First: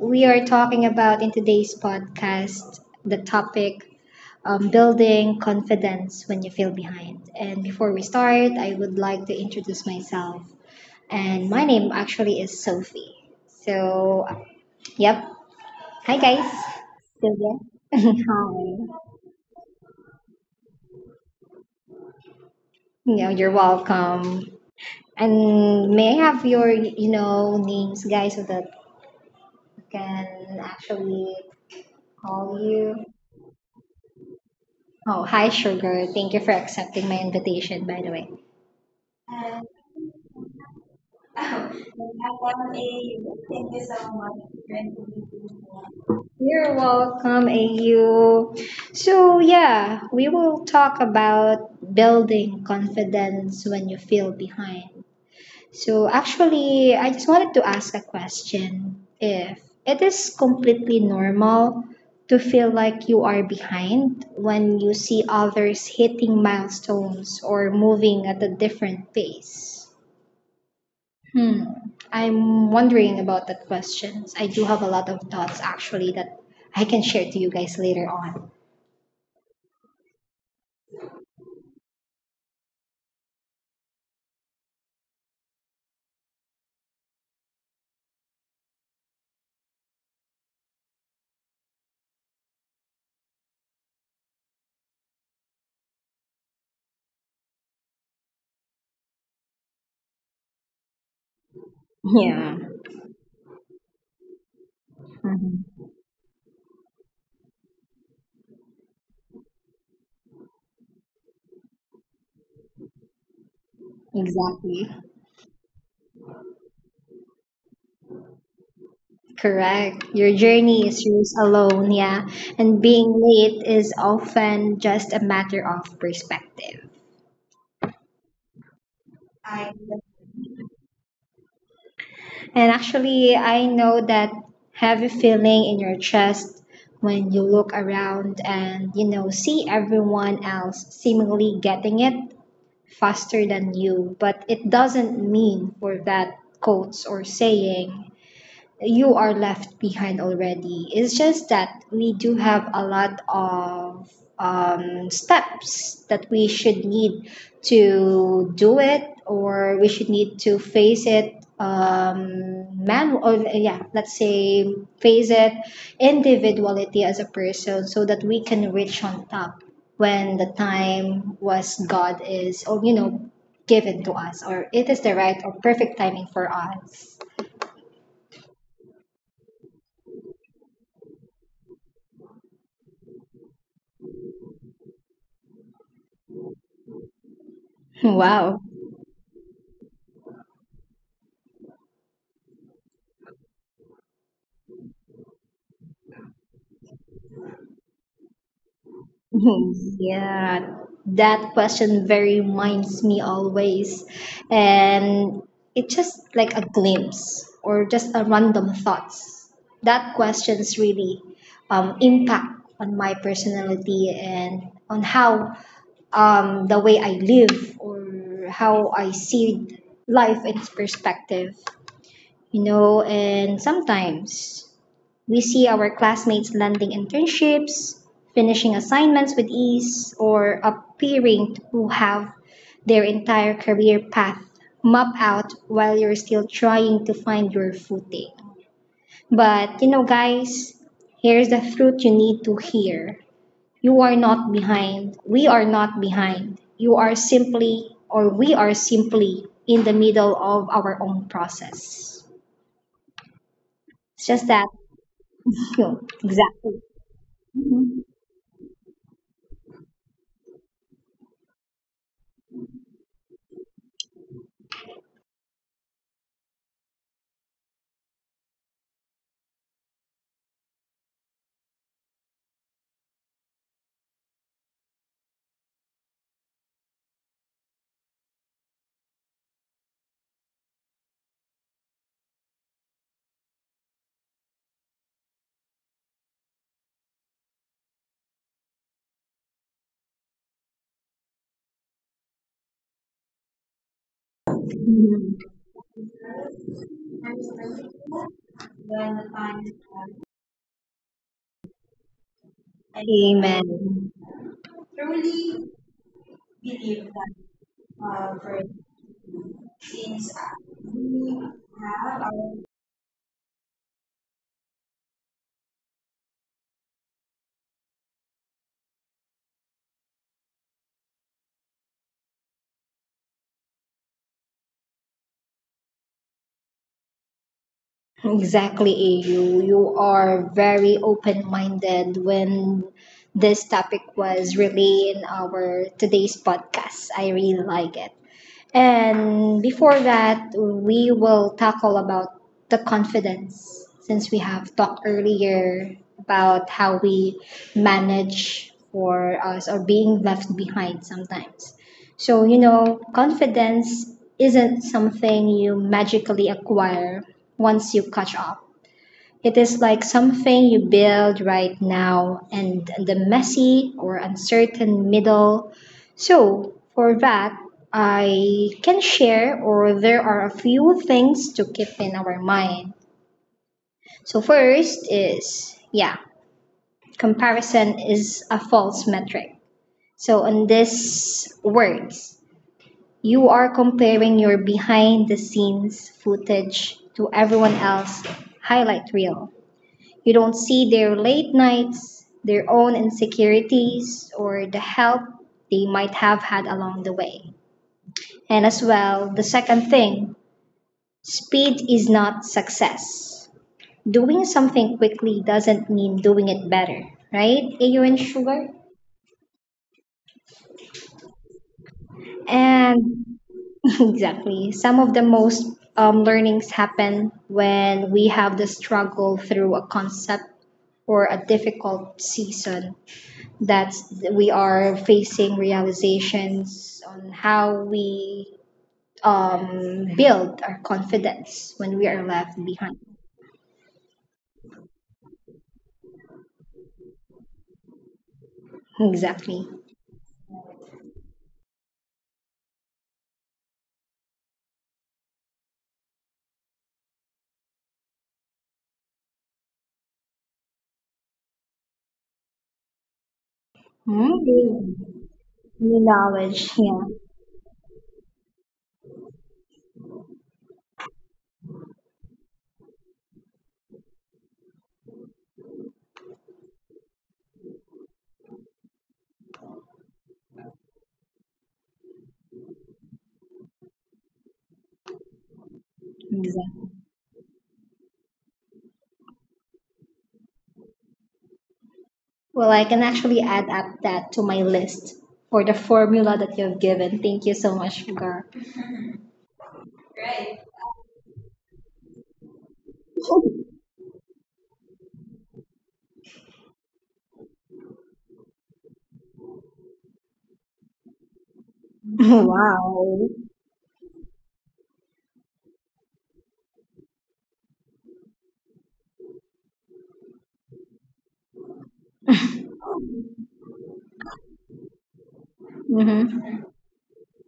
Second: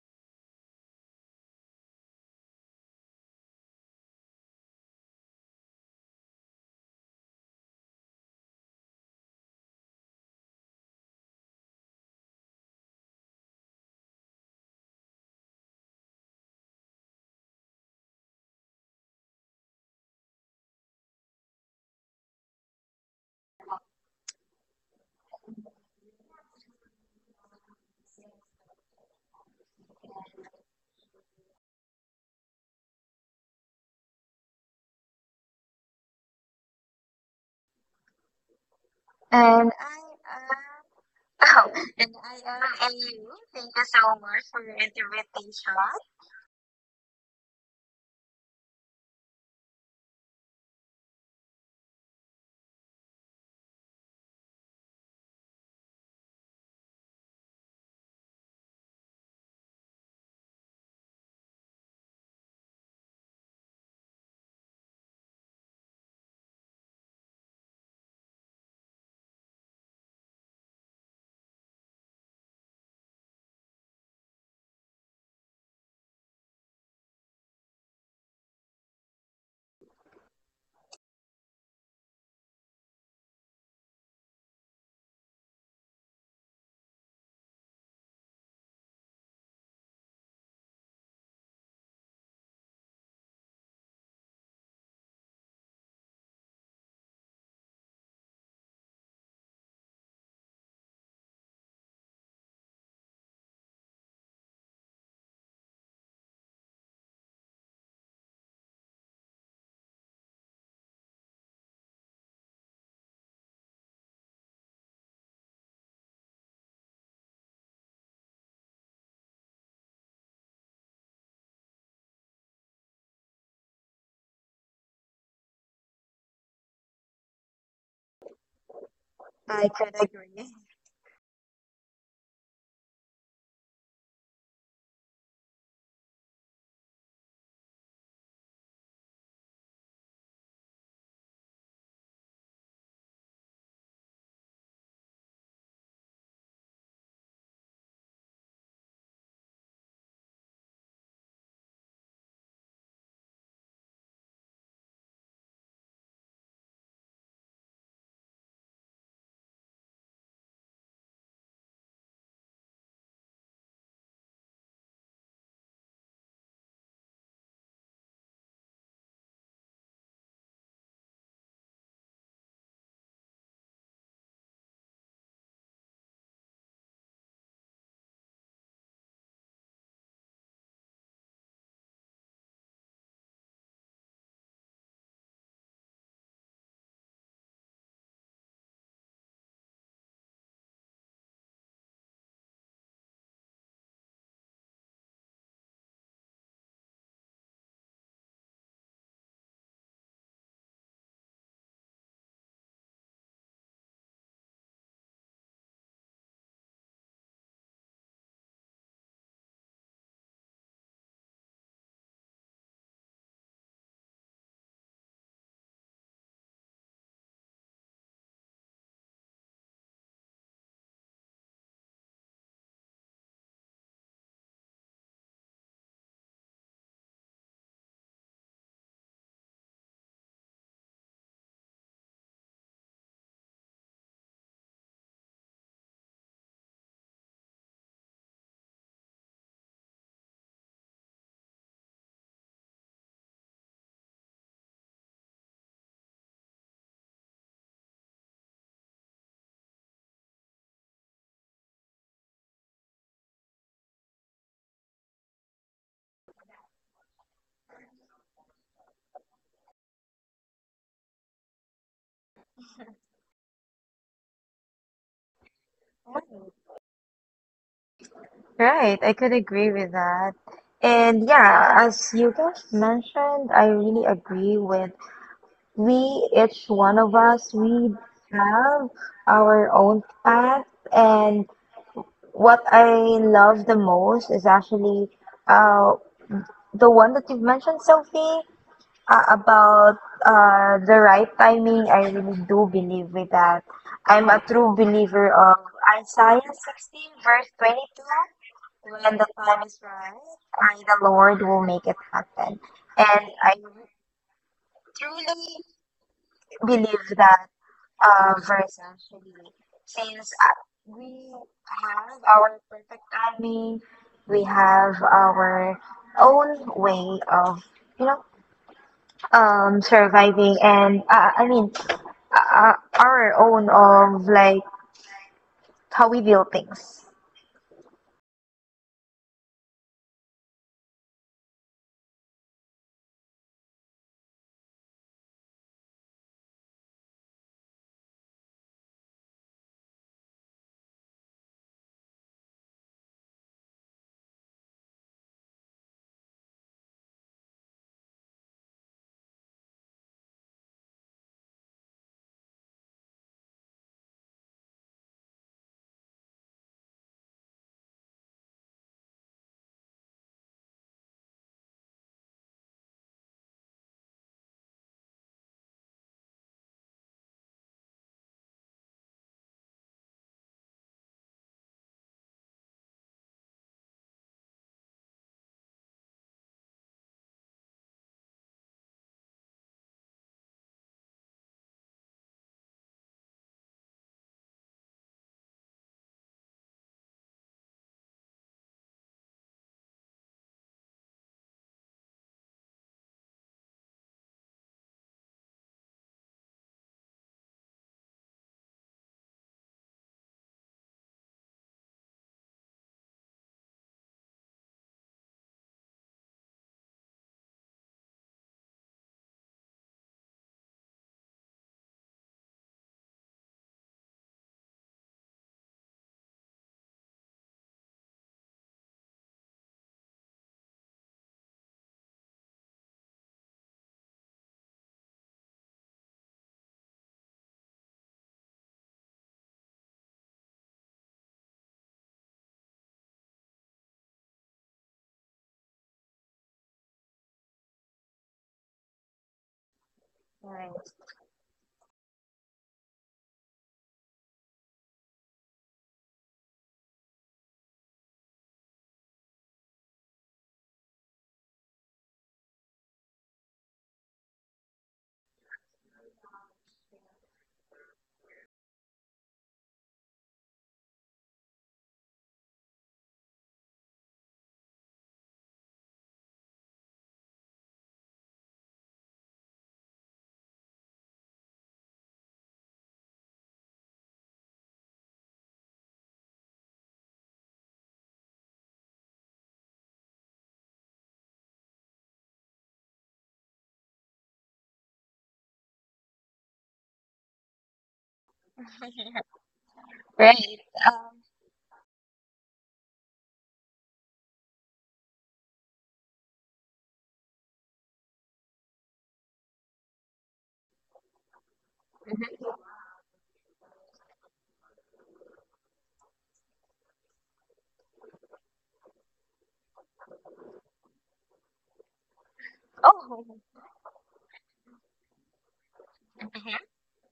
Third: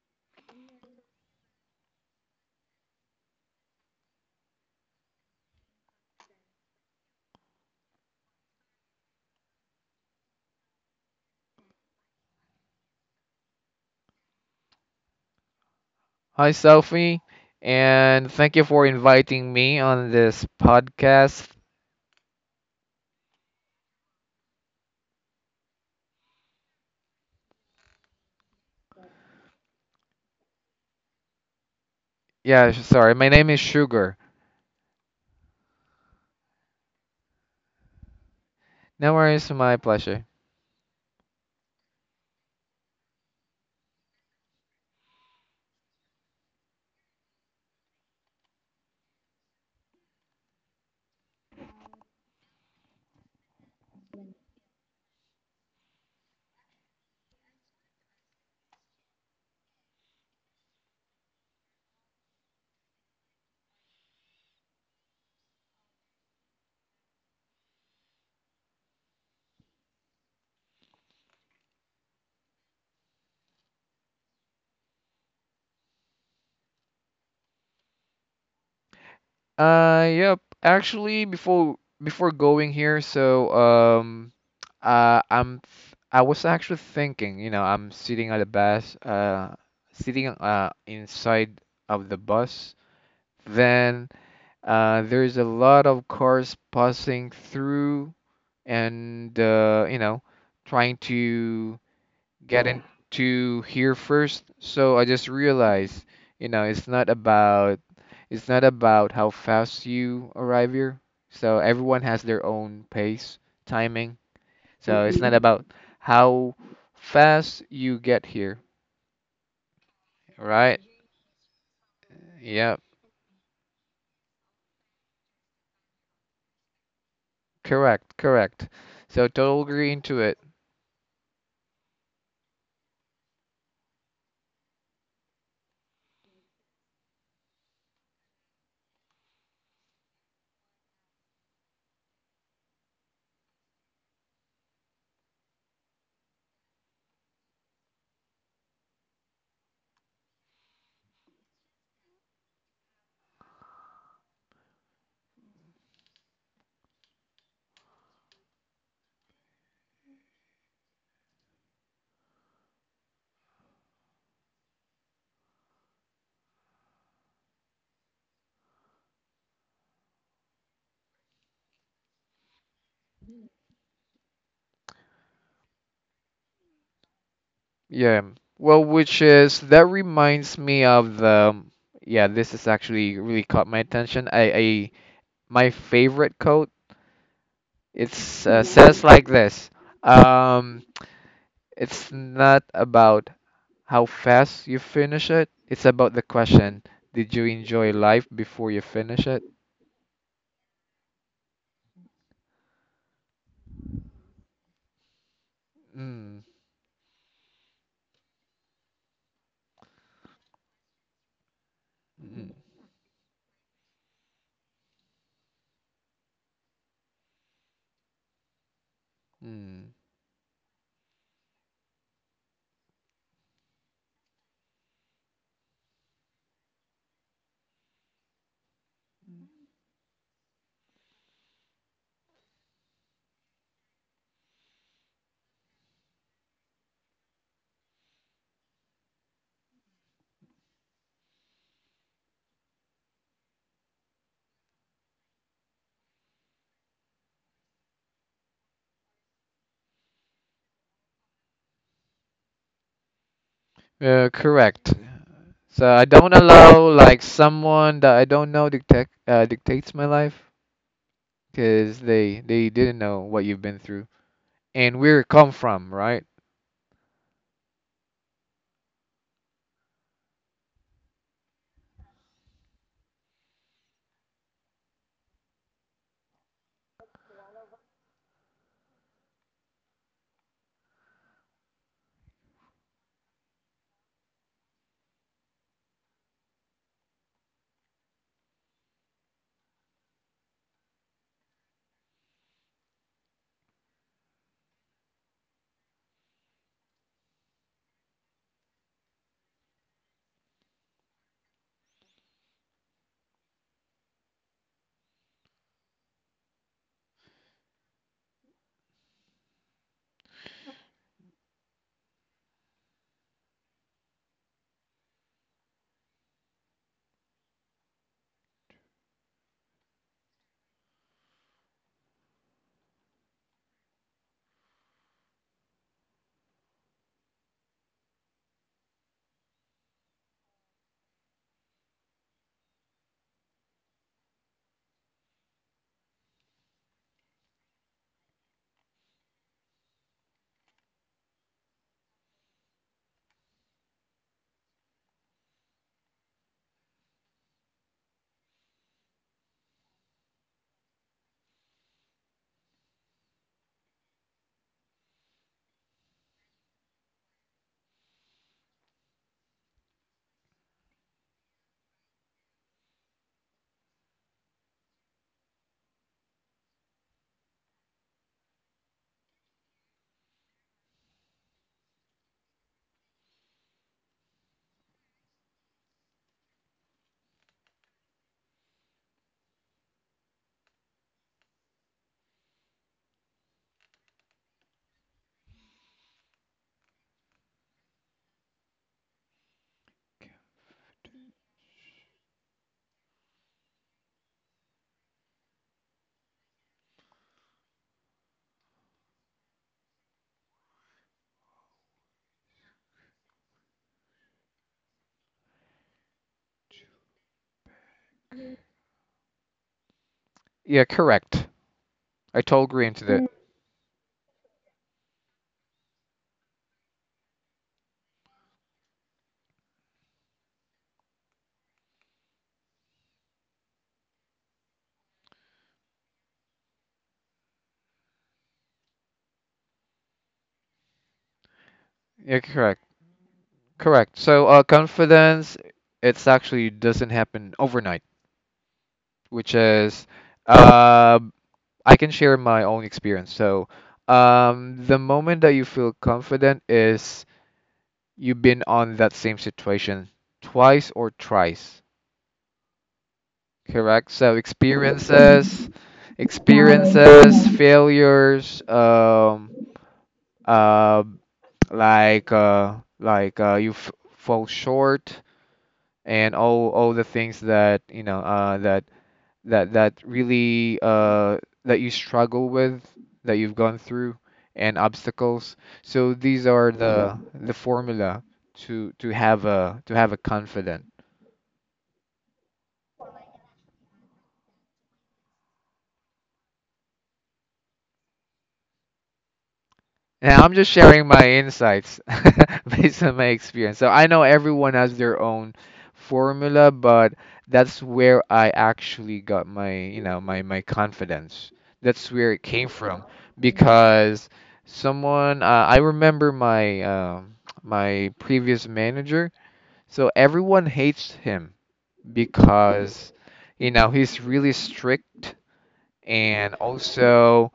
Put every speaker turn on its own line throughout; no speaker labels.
We are talking about in today's podcast the topic building confidence when you feel behind. And before we start, I would like to introduce myself. And my name actually is Sophie. So, yep. Hi,
Hi,
guys.
Sophie,
Sylvia.
and thank
Hi.
you for inviting me on this podcast.
Yeah, you're welcome. And may I have your, names, guys, so that I can actually call
Yeah, sorry,
you?
my name is Sugar.
Oh, hi, Sugar. Thank you for accepting my invitation, by the way.
No worries,
And
my pleasure.
You're welcome, AU. So, yeah, we will talk about building confidence when you feel behind. So, actually, I just wanted to ask a question if it is completely normal to feel like you are behind when you see others hitting milestones or moving at a different pace. Hmm. I'm wondering about that questions. I do have a lot of thoughts actually that I can share to you guys later on.
Yep. Actually, before going here, I was actually thinking, you know, I'm sitting at the bus, sitting inside of the bus. Then there's a lot of cars passing through, and you know, trying to get into here first. So I just realized, you know, it's not about how fast you arrive here. So everyone has their own pace, timing.
Exactly.
So it's not about how fast you get here,
Correct. Your
right?
journey is yours alone, yeah.
Yeah.
And being late is often just a matter of perspective.
Correct. So totally
I
agree
could
And
into it.
agree.
actually, I know that heavy feeling in your chest when you look around and see everyone else seemingly getting it faster than you, but it doesn't mean for that quotes or saying you are left behind already. It's just that we do have a lot of steps that we should need to do it, or we should need to face it man or yeah, let's say face it individuality as a person so that we can reach on top when the time was god is, or given to us, or it is the right or perfect timing for us.
Yeah. Well, which is that reminds me of the yeah, this is actually really caught my attention. I my favorite quote. It's
Wow.
says like this. Um, it's not about how fast you finish it. It's about the question, did you enjoy life before you finish it?
Yeah, that question very reminds me always. And it's just
Mm,
like a glimpse or just a random thoughts. That questions really
mm,
impact on my personality and on how, the way I live or how I see
mm.
life in its perspective, you know, and sometimes we see our classmates landing internships, finishing assignments with ease, or appearing to have their entire career path mapped out while you're still trying to find your footing. But you know, guys, here's the truth you need to hear. You are not behind. We are not behind. You are simply, or we are simply, in the middle of our own process. It's just that.
Correct. So I don't allow
Exactly.
like someone that I don't know dictate dictates my life. Because they didn't know what you've been through and where it come from, right?
Right, I could agree with that. And yeah, as you guys mentioned, I really agree with we, each one of us, we have our own path. And what I love the most is actually uh, the one that you've mentioned, Sophie. About the right timing, I really do believe with that. I'm a true believer of Isaiah 16, verse 22. When the time is right, I, the Lord, will make it happen. And
Amen.
I truly believe that verse actually, since we have our perfect timing, we have our own way of, you know, surviving. And I mean, uh, our own of like how we build things.
Exactly, AU. You are very open minded when this topic was really in our today's podcast. I really like it. And before that, we will tackle about the confidence since we have talked earlier about how we manage for us or being left behind sometimes. So, you know, confidence isn't something you magically acquire once you catch up. It is like something you build right now and the messy or uncertain middle. So, for that, I can share, or there are a few things to keep in our mind. So, first is, yeah, comparison is a false metric. So, on this words, you are comparing your behind the scenes footage to everyone else's highlight reel. You don't see their late nights, their own insecurities, or the help they might have had along the way. And as well, the second thing, speed is not success. Doing something quickly doesn't mean doing it better, right, Ayo and Sugar?
Yeah, correct. I totally agree into that.
And exactly. Some of the most learnings happen when we have the struggle through a concept or a difficult season that we are facing realizations on how we, build our confidence when we are
Yeah,
left
correct,
behind.
correct. So confidence, it's actually doesn't happen overnight, which
Exactly.
is
Right.
uh, I can share my own experience. So the moment that you feel confident is you've been on that same situation twice or thrice. Correct. So
Mm,
experiences,
new knowledge. Yeah.
experiences, failures, uh, you fall short, and all the things that you know that really that you struggle with, that you've gone through, and obstacles. So these are
Exactly.
the formula to have a to have a confident.
Well, I can actually add up that to my list for the formula that you have given. Thank you so much, Gar.
Now I'm just
Right.
sharing my insights based on my experience. So I know everyone has their own formula, but that's where I actually got my, you know, my confidence. That's where it came from,
Wow.
because someone, I remember my my previous manager. So everyone hates him because,
Oh,
you know, he's really strict, and
Mm-hmm.
also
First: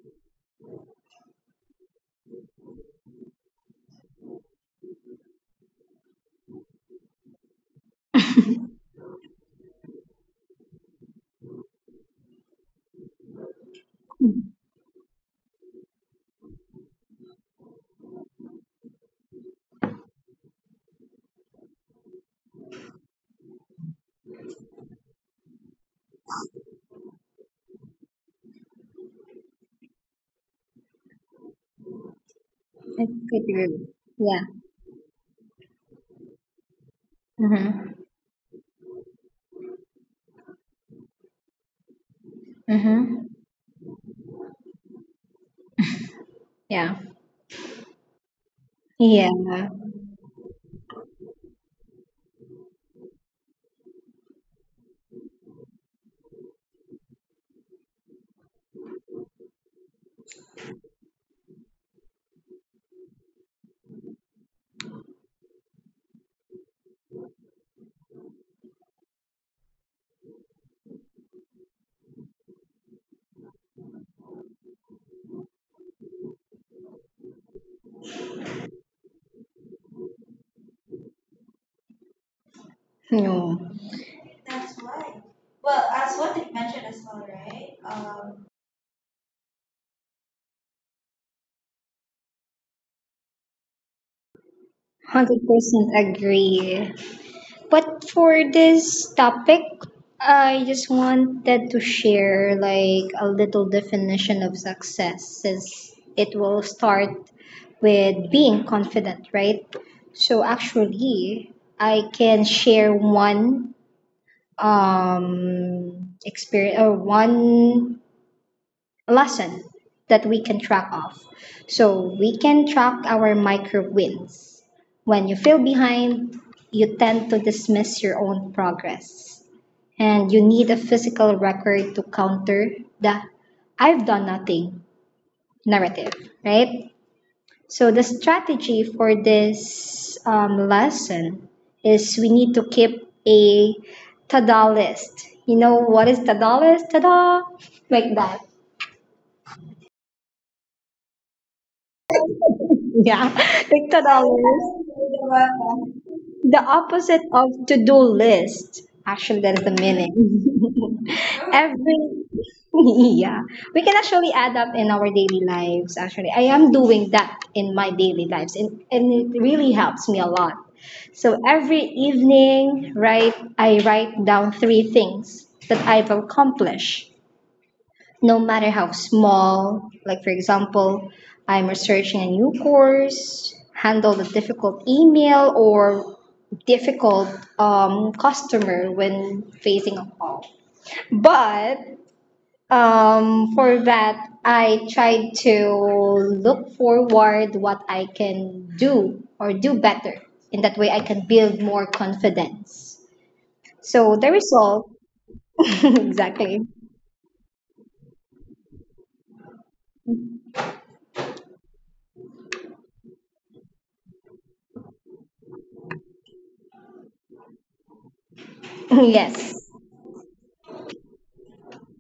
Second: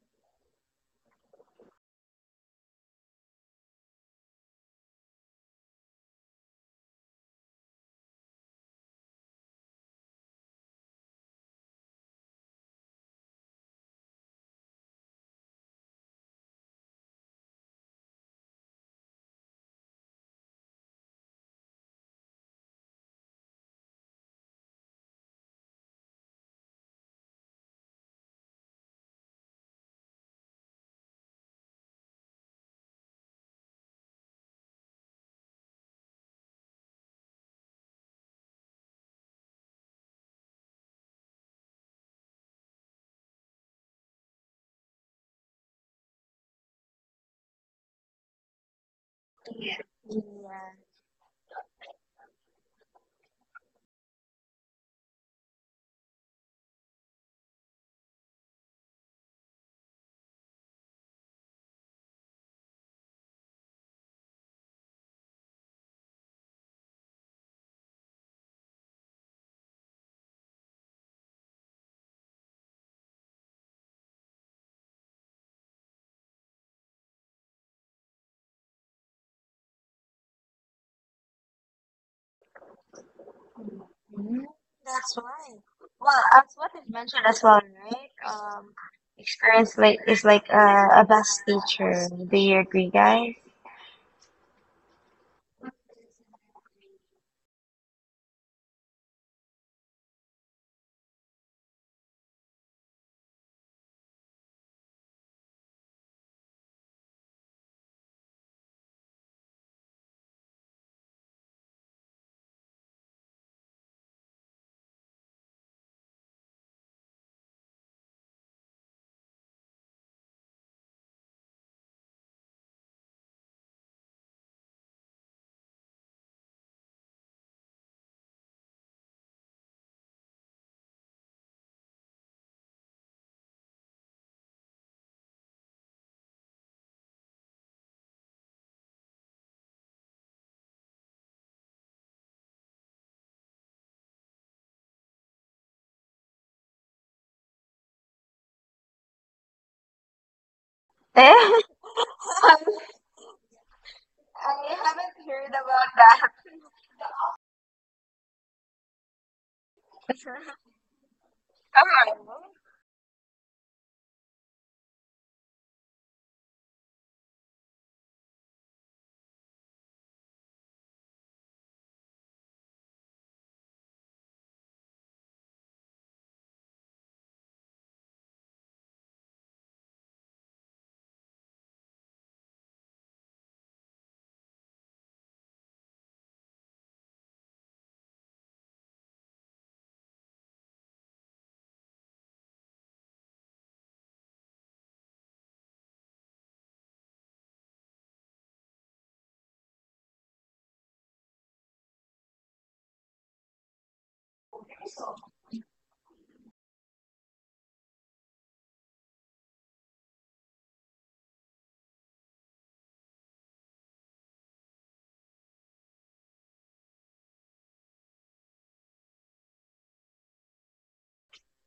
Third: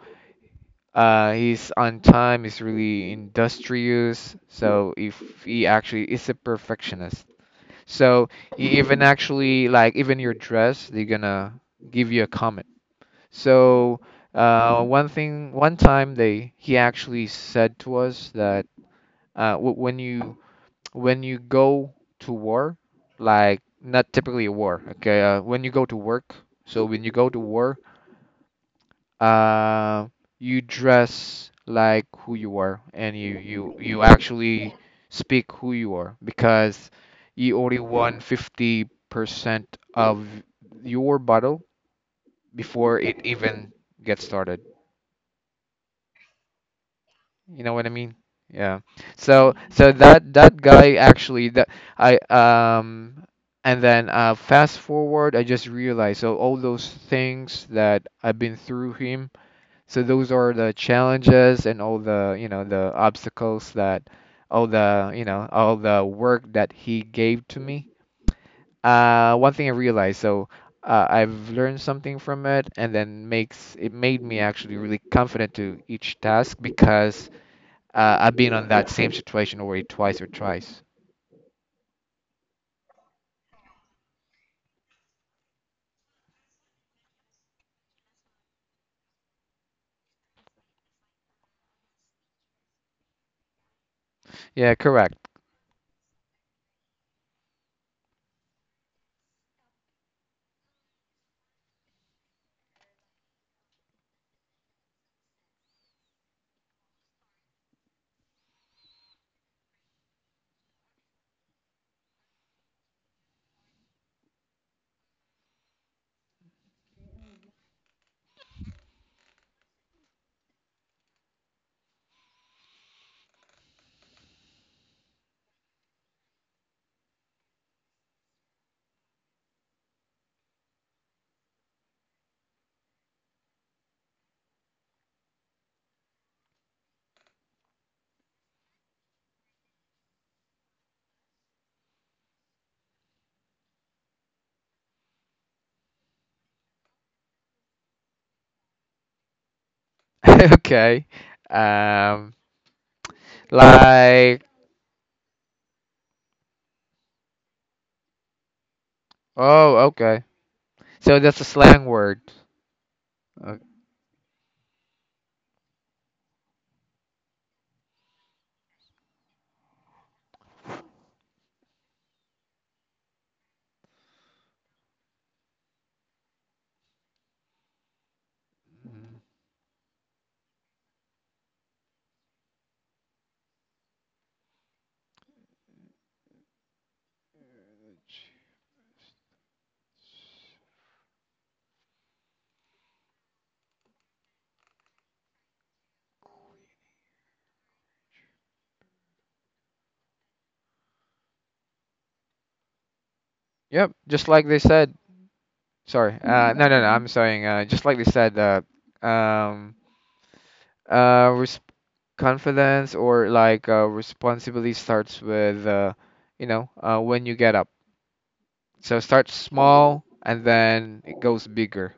he's on time. He's really industrious. So if he actually is a perfectionist, so he even actually like even your dress, they're gonna give you a comment. So one thing, one time they he actually said to us that when you go to war, like not typically a war, okay? When you go to work, so when you go to war, uh, you dress like who you are,
It's
and you
good to hear.
you you
Yeah.
actually speak who you are, because you already
Mm-hmm.
won 50% of your battle before it
Mm-hmm.
even gets started.
Yeah.
You know what I mean? Yeah.
Yeah.
So that
yeah.
guy actually, that I and then fast forward, I just realized, so all those things that I've been through him. So those are the challenges and all the, you know, the obstacles that all the, you know, all the work that he gave to me. One thing I realized, so I've learned something from it, and then makes it made me actually really confident to each task, because I've been on that same situation already twice or thrice.
No.
Mhm. That's right. Well, as what is mentioned as well, right? Experience like is like a best teacher. Do you agree, guys?
Yeah, correct.
100% agree. But for this topic, I just wanted to share like a little definition of success since it will start with being confident, right? So actually, I can share one experience or one lesson that we can track off. So we can track our micro wins. When you feel behind, you tend to dismiss your own progress. And you need a physical record to counter the "I've done nothing" narrative, right? So the strategy for this lesson is we need to keep a to-do list. You know what is to-do list? Ta-da! Like that.
Okay.
I
Um,
Yeah,
like,
$Tictadores.
haven't heard about that.
The opposite of to-do list. Actually, that is the
oh, okay.
meaning.
So that's a slang
Every
word.
Alright.
yeah,
Uh,
we can actually add up in our daily lives. Actually, I am doing that in my daily lives, and, it really helps me a lot. So every evening, right, I write down 3 things that I've accomplished no matter how small. Like, for example, I'm researching a new course, handle a difficult email or difficult, customer when facing a call. But, for that, I try to look forward what I can do or do better. In that way, I can build more confidence.
yep,
So
just
the
like they
result,
said. Sorry.
exactly.
No, no, no. I'm saying, just like they said, um, res confidence or like responsibility starts with, you know, when you get up. So start
Yes,
small, and then it goes bigger.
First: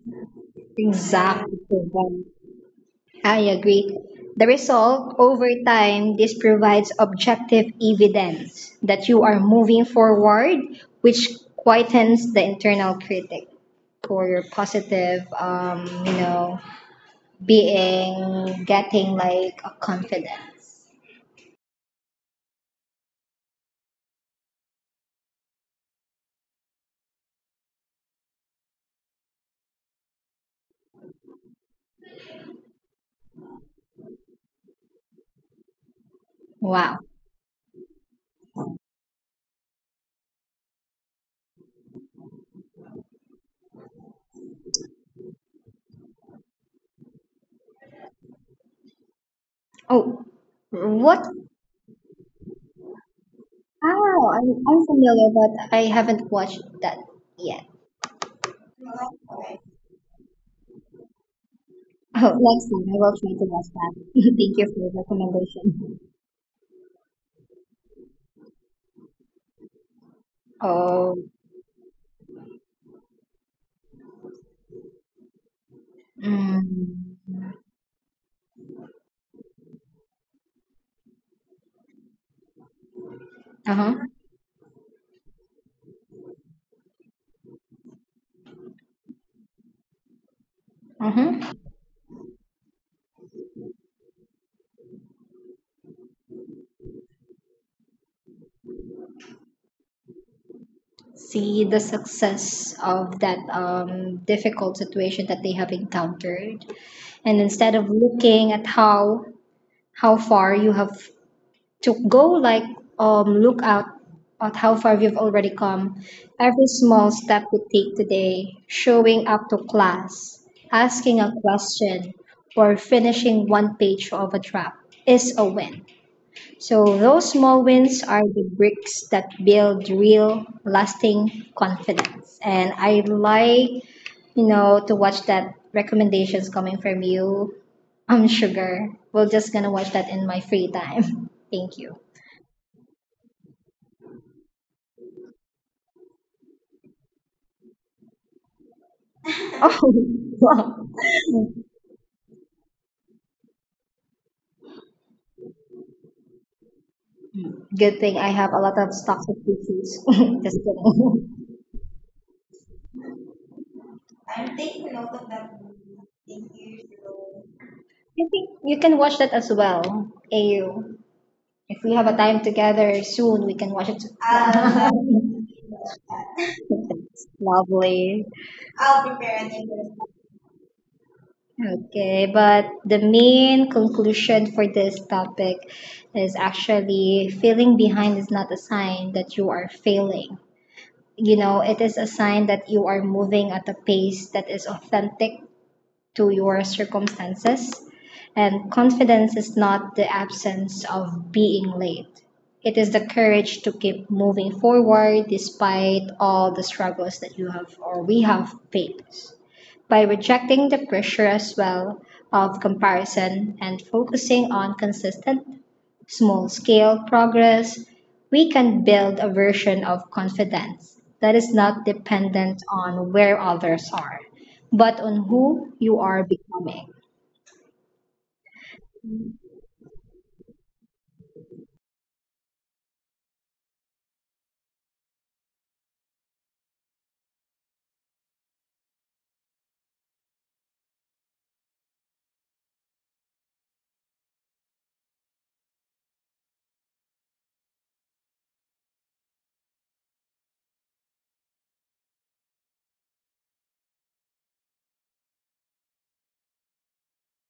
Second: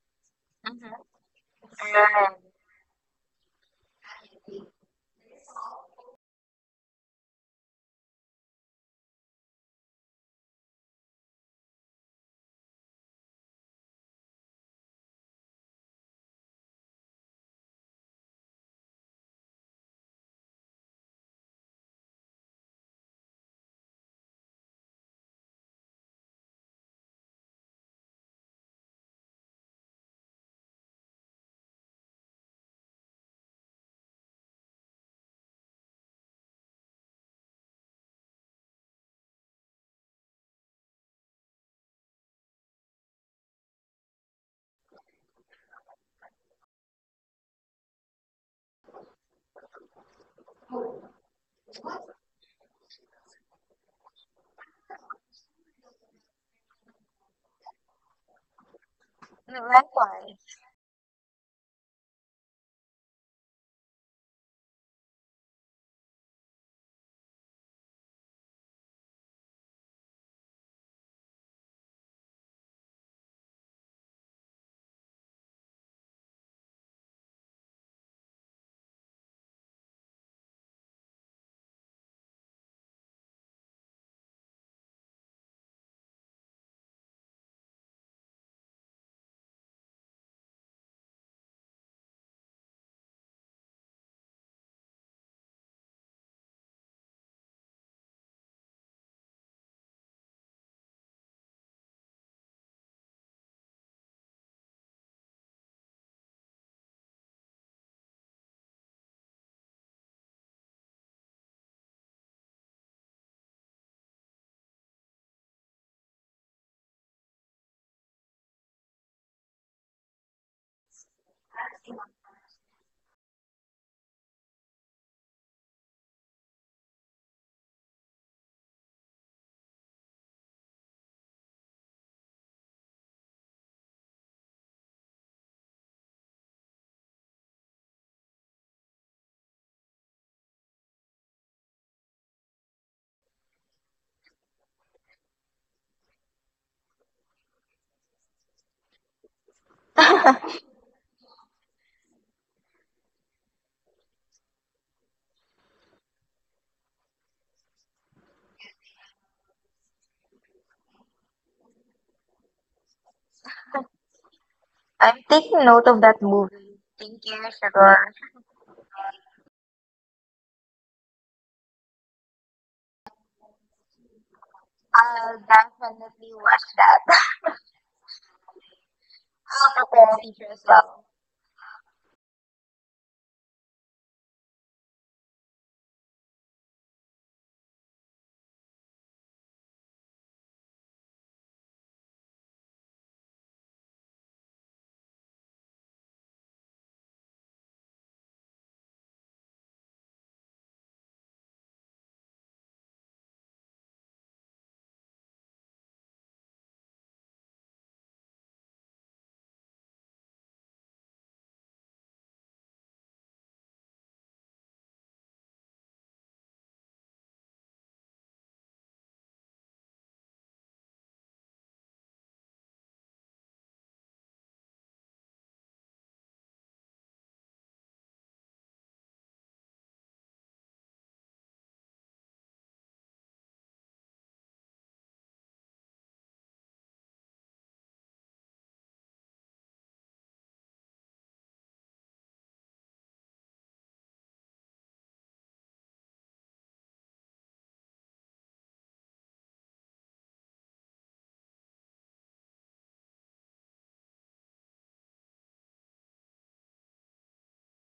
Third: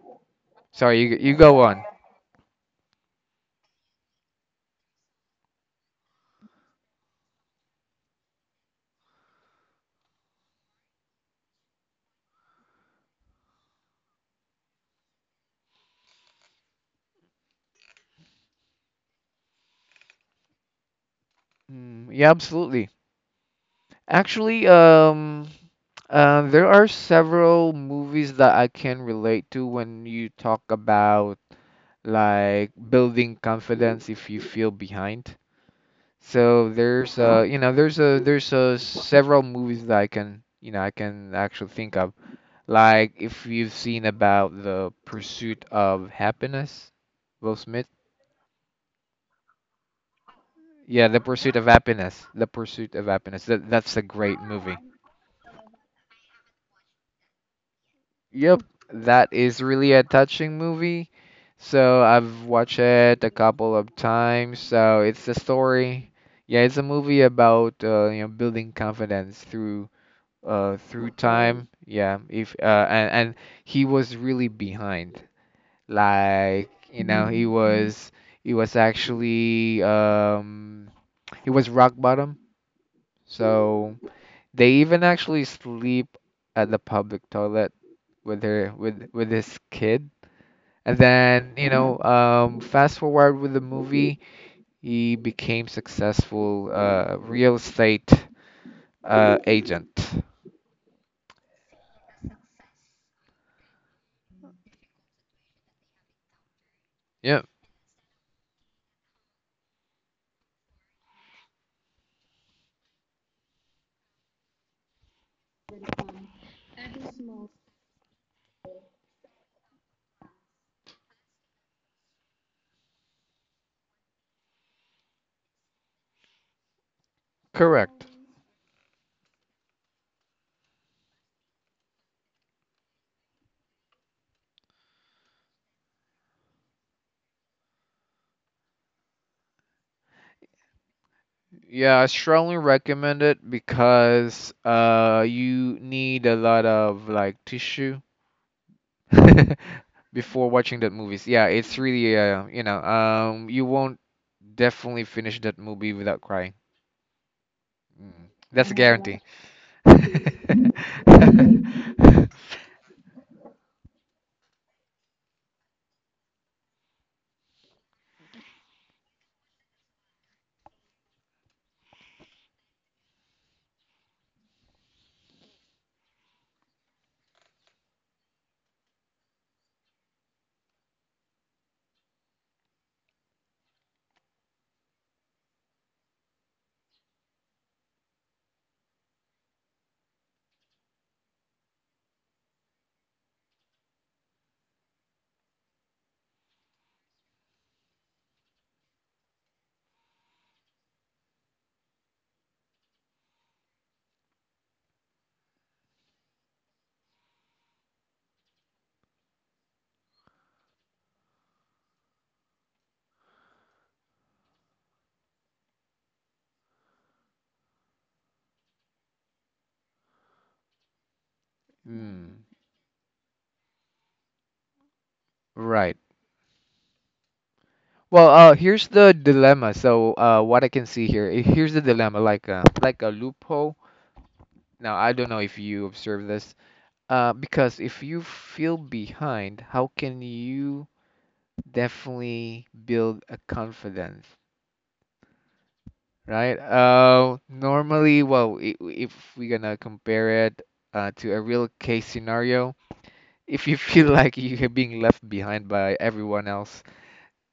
Sorry, you
exactly.
go on.
I agree. The result, over time, this provides objective evidence that you are moving forward, which quietens the internal critic for your positive, being, getting like a confidence.
Yeah, absolutely. Actually, there are several movies that I can relate to when you talk about like building confidence if you feel behind. So
Wow.
there's you know, there's a several movies that I can, you know, I can actually think of. Like if you've seen about The Pursuit of Happiness, Will Smith.
Oh,
Yeah, The
what?
Pursuit of Happiness. That that's a
Oh,
great movie.
I'm familiar, but I haven't watched that yet.
Yep, that is really a
Alright.
touching movie. So
Oh, next
I've watched
time I will
it a
try to watch
couple
that.
of
Thank
times.
you for the
So it's a
recommendation.
story. Yeah, it's a movie about, you know, building confidence through
Oh,
Mm-hmm. Time, yeah. if And he was really behind, like, you
mm.
know, he Mm-hmm. was he was actually he was rock bottom. So
Uh-huh.
they even actually sleep at the public toilet with her with his kid. And
Uh-huh.
then, you know, fast forward with the movie, he became successful real estate agent.
See the success of that difficult situation that they have encountered. And
Yeah,
instead of looking at how far you have to go, like look out at how far you've already come. Every small step you take today, showing up to class, asking a question, or finishing one page of a draft is a win. So those small wins
correct.
are the bricks that build real lasting confidence. And I like, you know, to watch that recommendations coming from you. I'm sugar. We're just gonna watch that in my free time. Thank you.
Yeah, I strongly recommend it, because you need a lot of like tissue
Oh,
before watching
Likewise.
wow.
that movies. Yeah, it's really, you know, you won't definitely finish that movie without crying.
Good
Mm,
thing I have a
that's a
lot of
guarantee.
stocks of PCs. Just kidding.
I'm taking note of that movie. Thank you, Shagor.
I think you can watch that as well, AU. If we have a time together soon, we can watch it. Lovely. Okay, but the main conclusion for this topic is actually feeling behind is not a sign that you are failing. You know, it is a sign that you are moving at a pace that is authentic to your circumstances. And confidence is not the absence of being late. It is the courage to keep moving forward despite all the struggles that you have or we have faced. By rejecting the pressure as well of comparison and focusing on consistent small scale progress, we can build a version of confidence that is not
Mm,
dependent on where others are, but on who
right.
you are becoming.
Well, here's the dilemma. So, what I can see here, here's the dilemma, like a loophole. Now, I don't know if you observe this. Because if you feel behind, how can you definitely build a confidence, right? Normally, well, if we're gonna compare it to a real case scenario, if you feel like you're being left behind by everyone else,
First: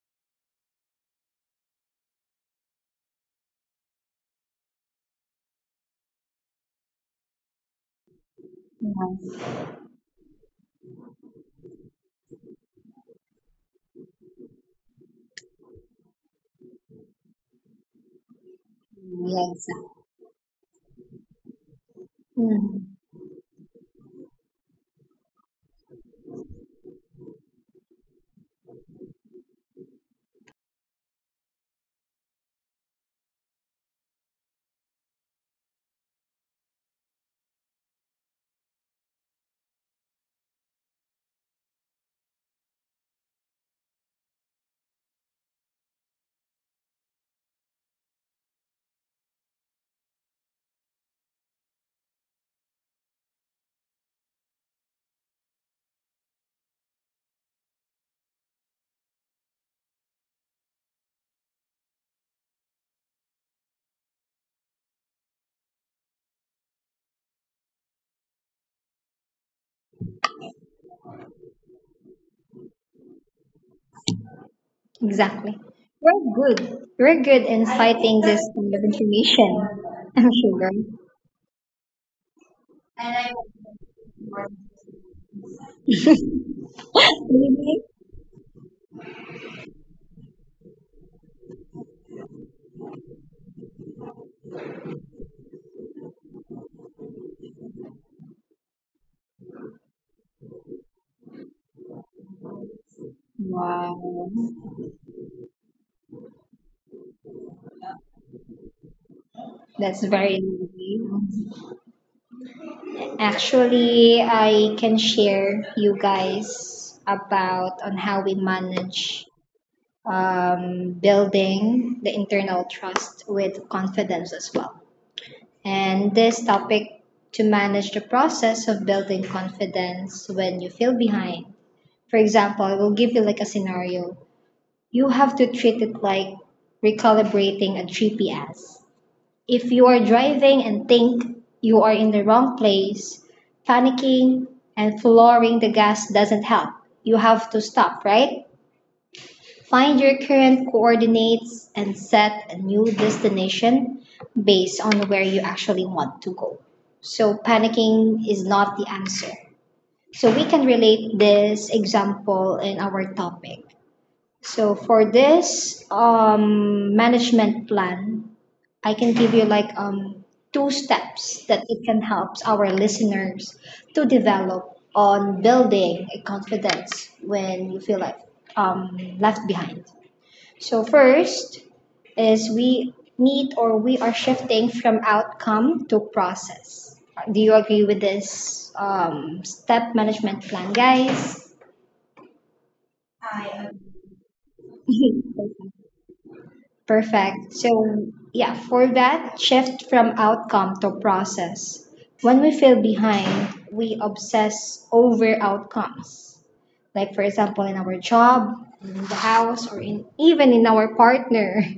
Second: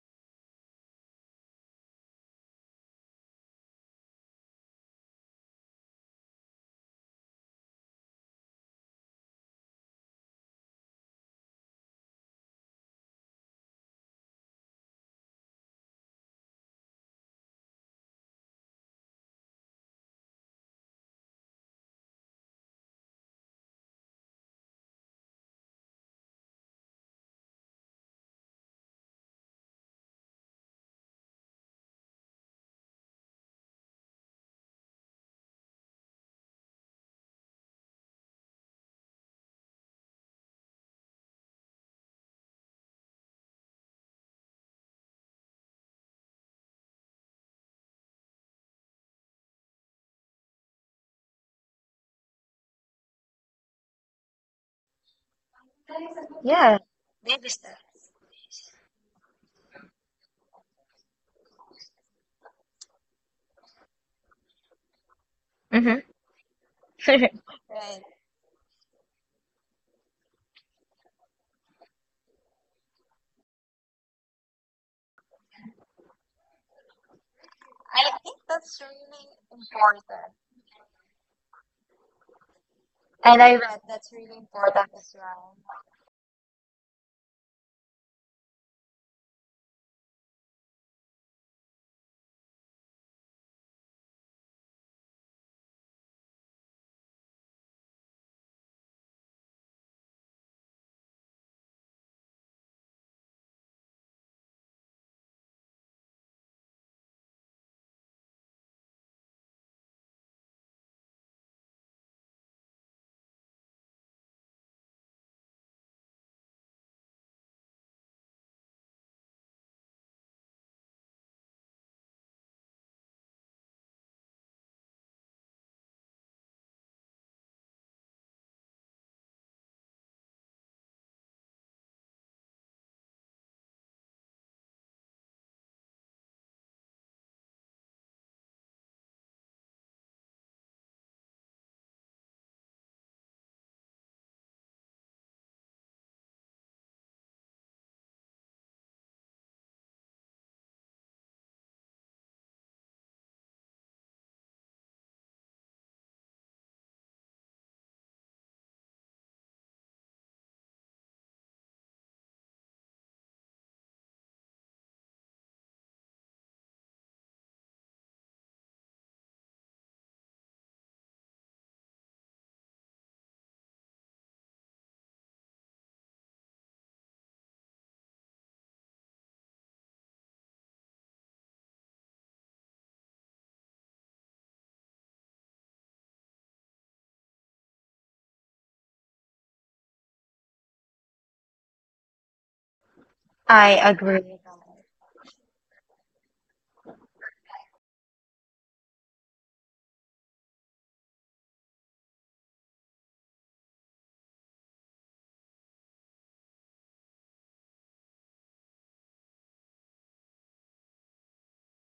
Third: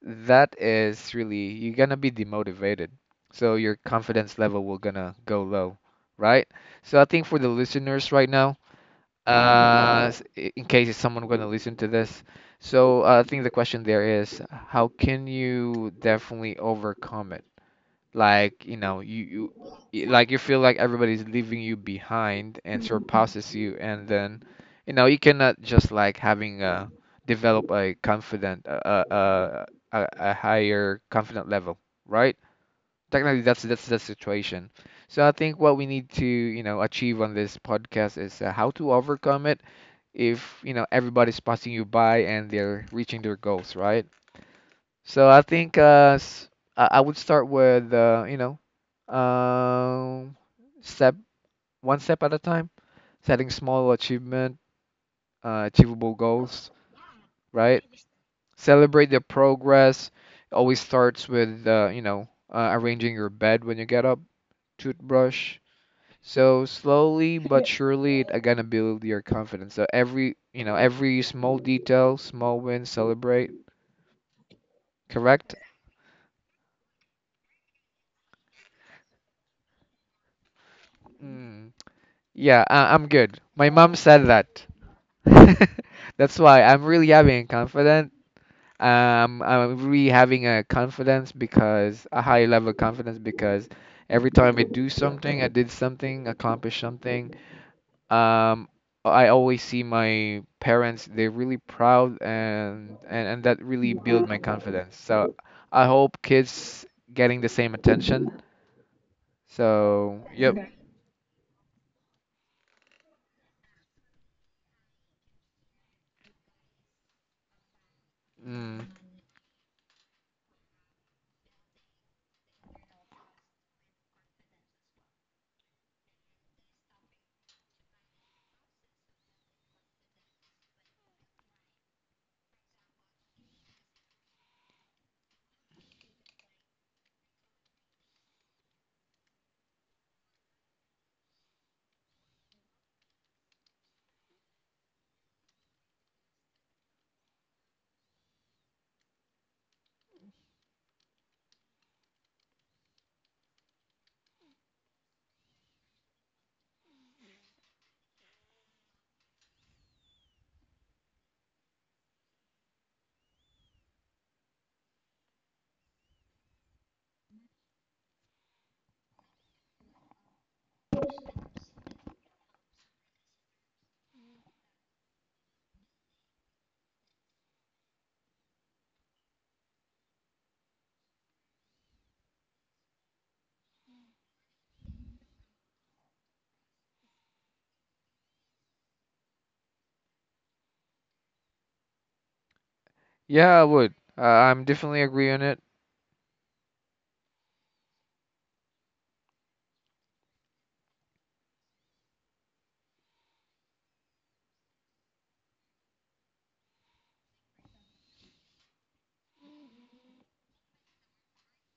that is really, you're gonna be demotivated. So your confidence level will gonna go low, right? So I think for the listeners right now,
Yes,
in case it's someone going to listen to this. So I think the question there is, how can you definitely overcome it? Like, you know,
yes.
you like you feel like everybody's leaving you behind and
Mm,
surpasses you, and then, you know, you cannot just like having a develop a confident, a higher confident level, right? Technically, that's the situation. So I think what we need to, you know, achieve on this podcast is how to overcome it if you know everybody's passing you by and they're reaching their goals, right? So I think I would start with, you know, um, step one step at a time, setting small achievement, achievable goals,
Yeah.
right? Celebrate the progress. Always starts with, you know, arranging your bed when you get up, toothbrush.
Hmm.
So slowly but surely, it's gonna build your confidence. So every, you know, every small detail, small win, celebrate, correct?
exactly. You're good. You're good in fighting this kind of information. I'm sure.
Mm. Yeah, I'm good.
And I
My
read
mom
that's
said
really
that.
important as well.
That's why I'm really having
Really?
confident. I'm really having a confidence, because a high level confidence, because every time I do something, I did something, accomplish something. Um, I always see my parents; they're really proud, and that really
Wow.
build my confidence. So I hope kids getting the same attention.
That's
So
very
yep.
lovely. Actually, I can share you guys about on how we
Mm.
manage, building the internal trust with confidence as well. And this topic to manage the process of building confidence when you feel behind. For example, I will give you like a scenario. You have to treat it like recalibrating a GPS. If you are driving and think you are in the wrong place, panicking and flooring the gas doesn't help. You have to stop, right? Find your current coordinates and set a new destination based on where you actually want to go. So, panicking is not the answer. So, we can relate this example in our topic. So, for this management plan, I can give you like, two steps that it can help our listeners to develop on building a confidence when you feel like, left behind. So first is we need or we are shifting from outcome to process. Do you agree with this step management plan, guys?
Yeah, I
I
would.
agree.
I'm definitely agree on it.
Perfect. So, yeah, for that shift from outcome to process, when we feel behind, we obsess over outcomes. Like, for example, in our job, in the house, or in even in our partner.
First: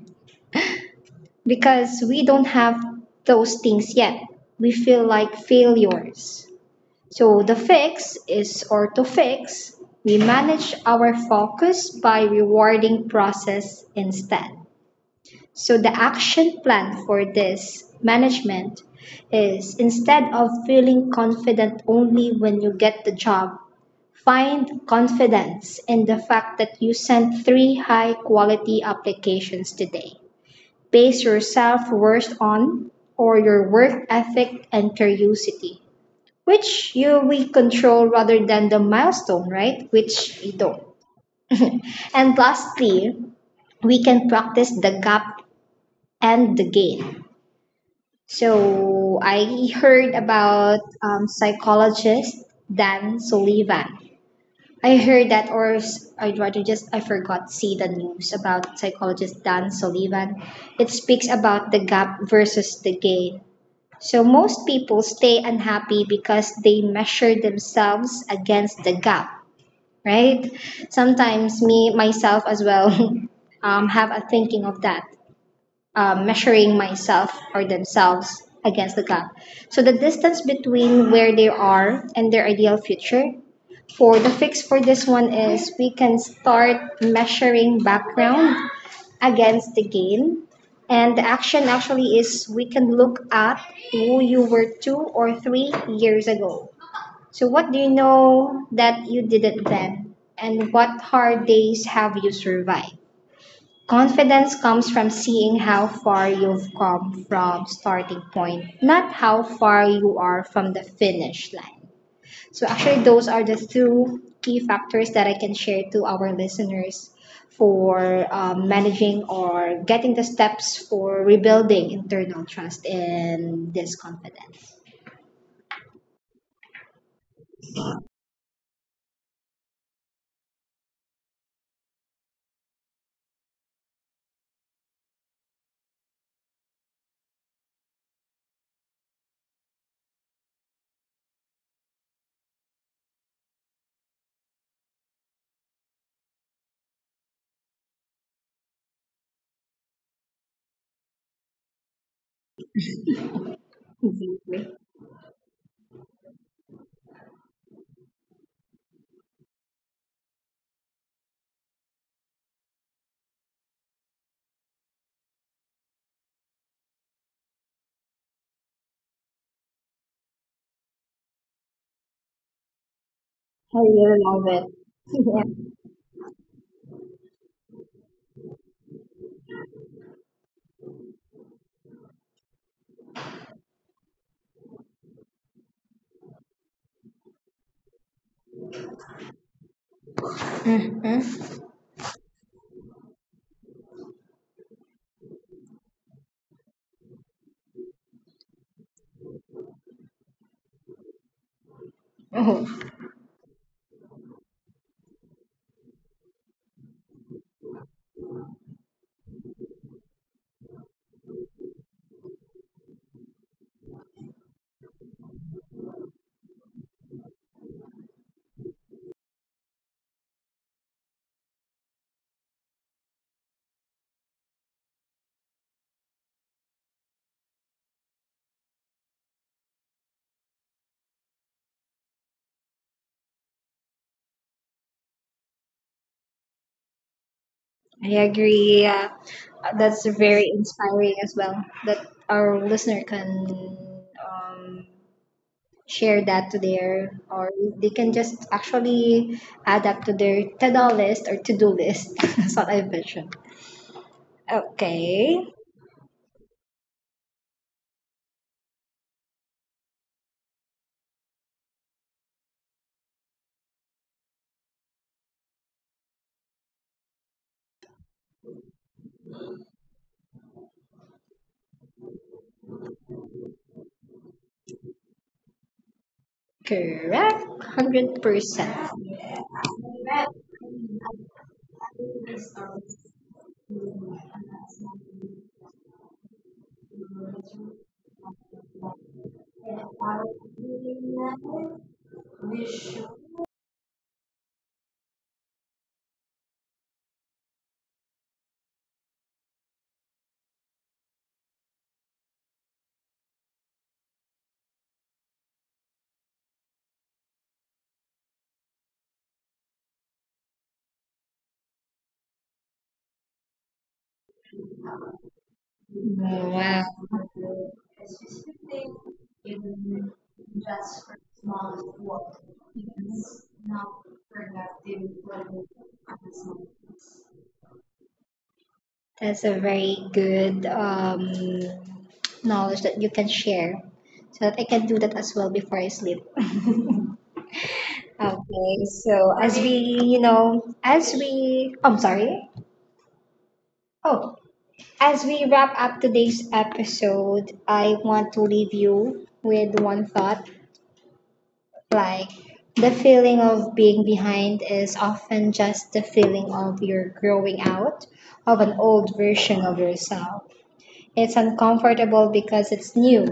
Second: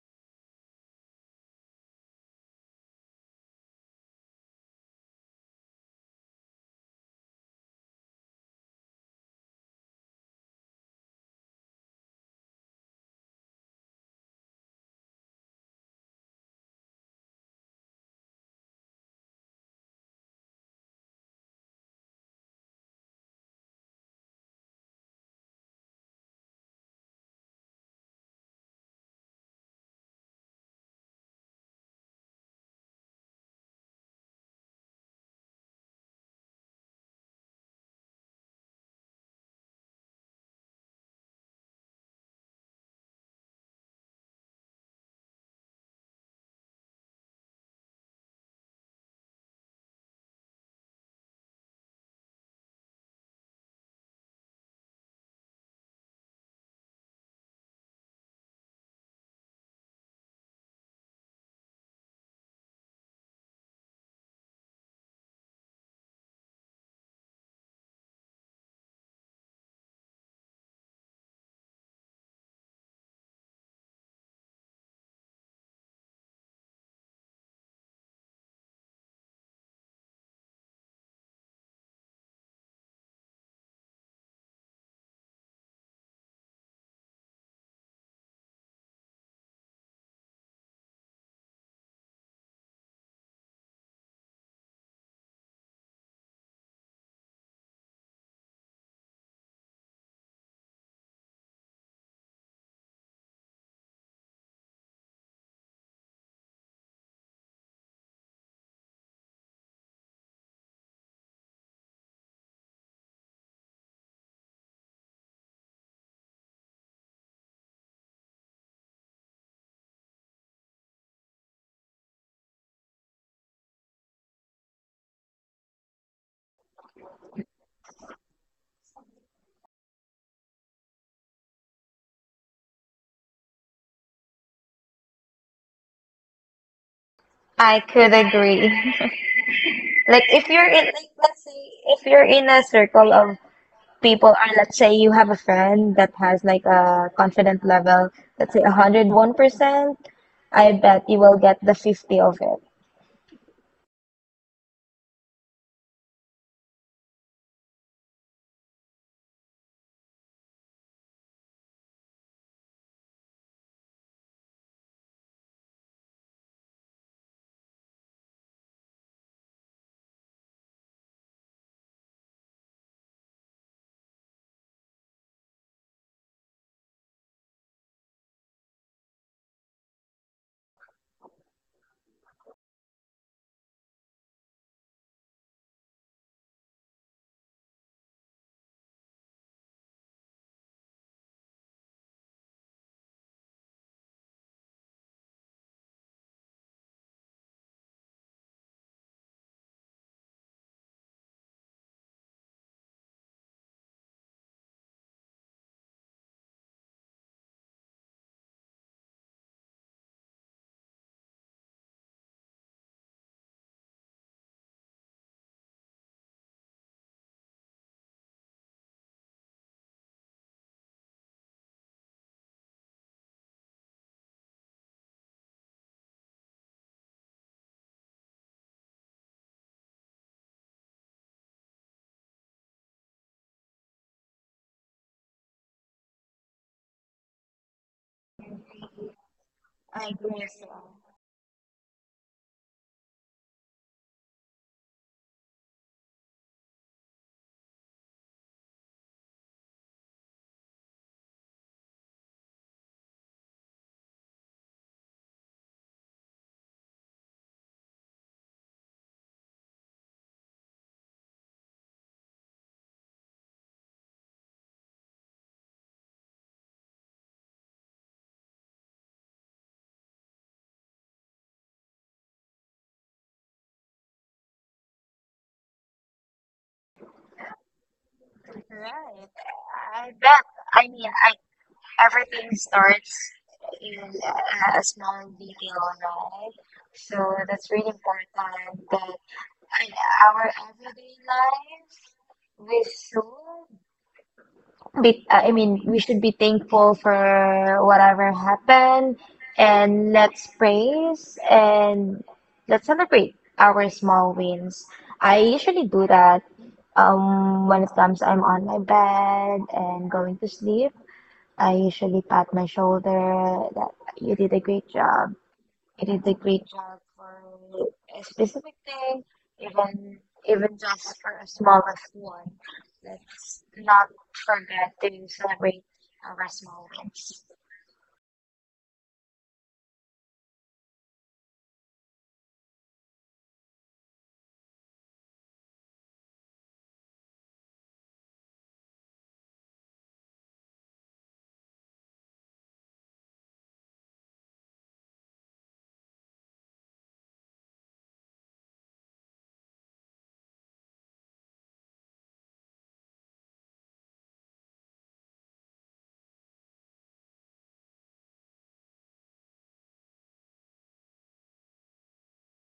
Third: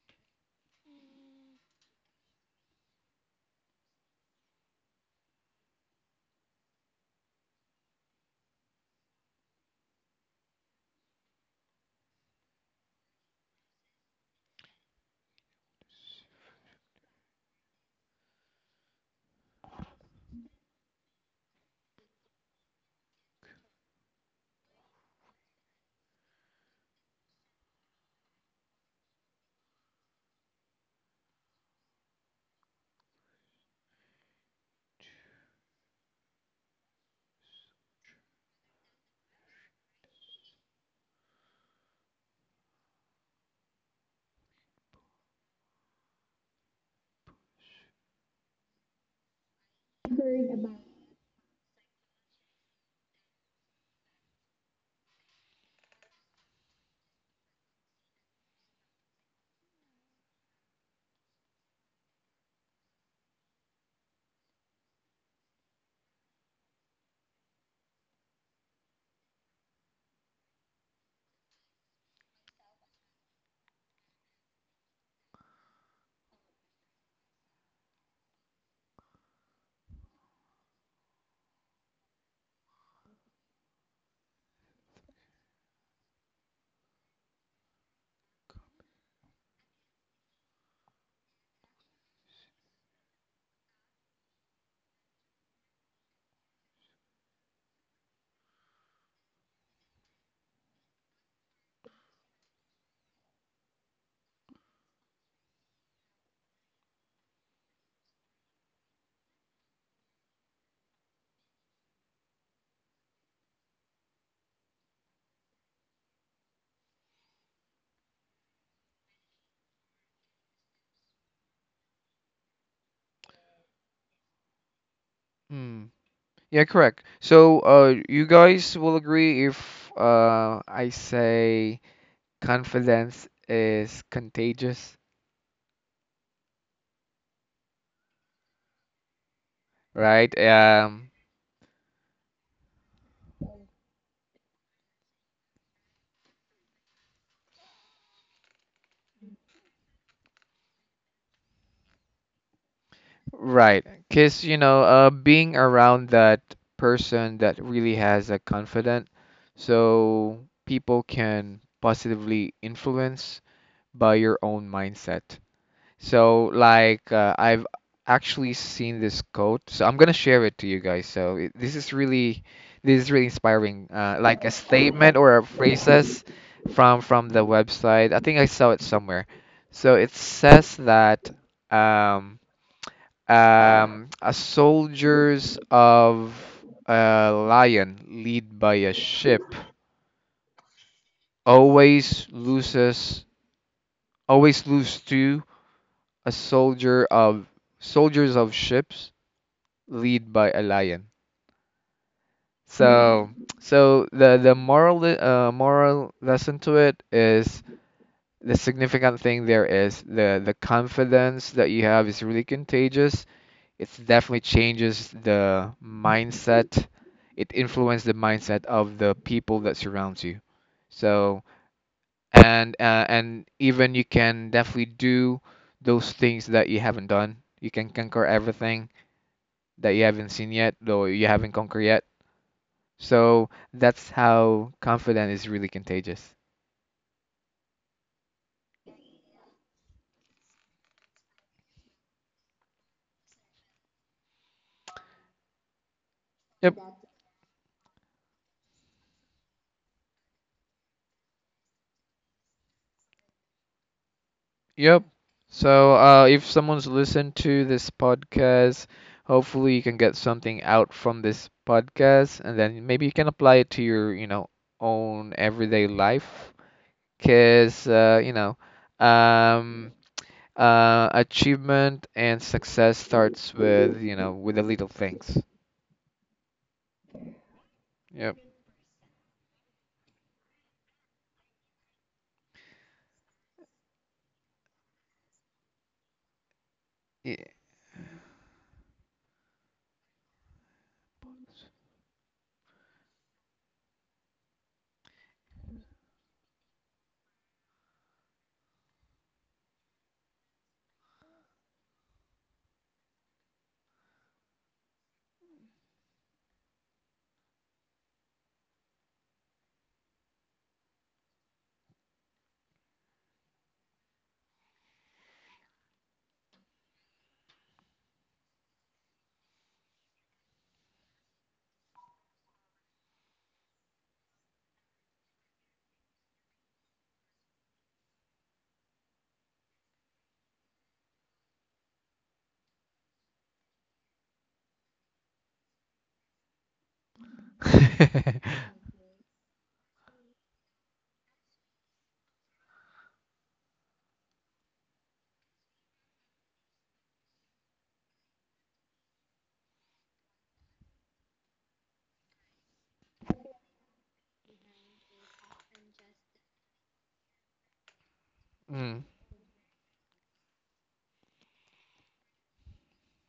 Because we don't have those things yet. We feel like failures. So the fix is orthofix. We manage our focus by rewarding process instead. So the action plan for this management is instead of feeling confident only when you get the job, find confidence in the fact that you sent 3 high quality applications today. Base your self worth on or your work ethic and curiosity, which you we control rather than the milestone, right? Which we don't. And lastly, we can practice the gap and the gain. So I heard about, psychologist Dan Sullivan. I heard that, or I I'd rather just I forgot see the news about psychologist Dan Sullivan. It speaks about the gap versus the gain. So most people stay unhappy because they measure themselves against the gap, right? Sometimes me myself as well have a thinking of that, measuring myself or themselves against the gap. So the distance between where they are and their ideal future. For the fix for this one is we can start measuring background against the gain. And the action actually is we can look at who you were 2 or 3 years ago. So, what do you know that you didn't then? And what hard days have you survived? Confidence comes from seeing how far you've come from starting point, not how far you are from the finish line. So actually, those are the two key factors that I can share to our listeners for managing or getting the steps for rebuilding internal trust and this confidence.
Hmm. Yeah, correct. So, you guys will agree if I say confidence is contagious,
I could agree. Like
right?
if you're in like, let's say if you're in a circle of people, or let's say you have a friend that has like a confident level, let's say 101%, I bet you will get the 50 of it.
Right. 'Cause you know, being around that person that really has a confident, so people can positively influence by your own mindset. So like, I've actually seen this quote, so I'm gonna share it to you guys. So this is really
I
inspiring,
really
like
love
a statement or a
it.
phrases from the website. I think I saw it somewhere. So it says that, um, a soldiers of a lion lead by a ship
Yeah. Mhm.
always loses, always lose to a soldier of soldiers of ships lead by a lion.
Oh,
So, so the moral lesson to it is the significant thing there is the confidence that you have is really contagious. It definitely changes the mindset. It influences the mindset of the people that surrounds you. So, and even you can definitely do those things that you haven't done. You can conquer everything that you haven't seen yet, though you haven't conquered yet. So that's how confident is really contagious.
I agree. Yeah.
I agree
That's
with
very
you.
inspiring as well that our listener can um, share that to
Yep.
their or they can just actually add up to their to-do list or to-do list that's what I mentioned.
Yep.
Okay.
So if someone's listened to this podcast, hopefully you can get something out from this podcast, and then maybe you can apply it to your, you know, own everyday life. Cause, you know, um, achievement and success starts with, you know, with the little things.
Correct,
Yep.
100%.
Right. I bet. I mean, I, everything starts in a small detail, right? So
Yeah.
that's really important that in our everyday life, we should be, I mean, we should be thankful for whatever happened, and let's praise and let's celebrate our small wins. I usually do that when it comes I'm on my bed and going to sleep. I usually pat my shoulder that you did a great job, it is a
Wow,
great job for a specific thing, even even just for a smallest one. Let's not forget to celebrate our small wins.
that's a very good knowledge that you can share so that I can do that as well before I sleep. Okay, so as we you know as we I'm sorry. Oh. As we wrap up today's episode, I want to leave you with one thought, like, the feeling of being behind is often just the feeling of you're growing out of an
Mm.
old version of yourself. It's uncomfortable because it's new.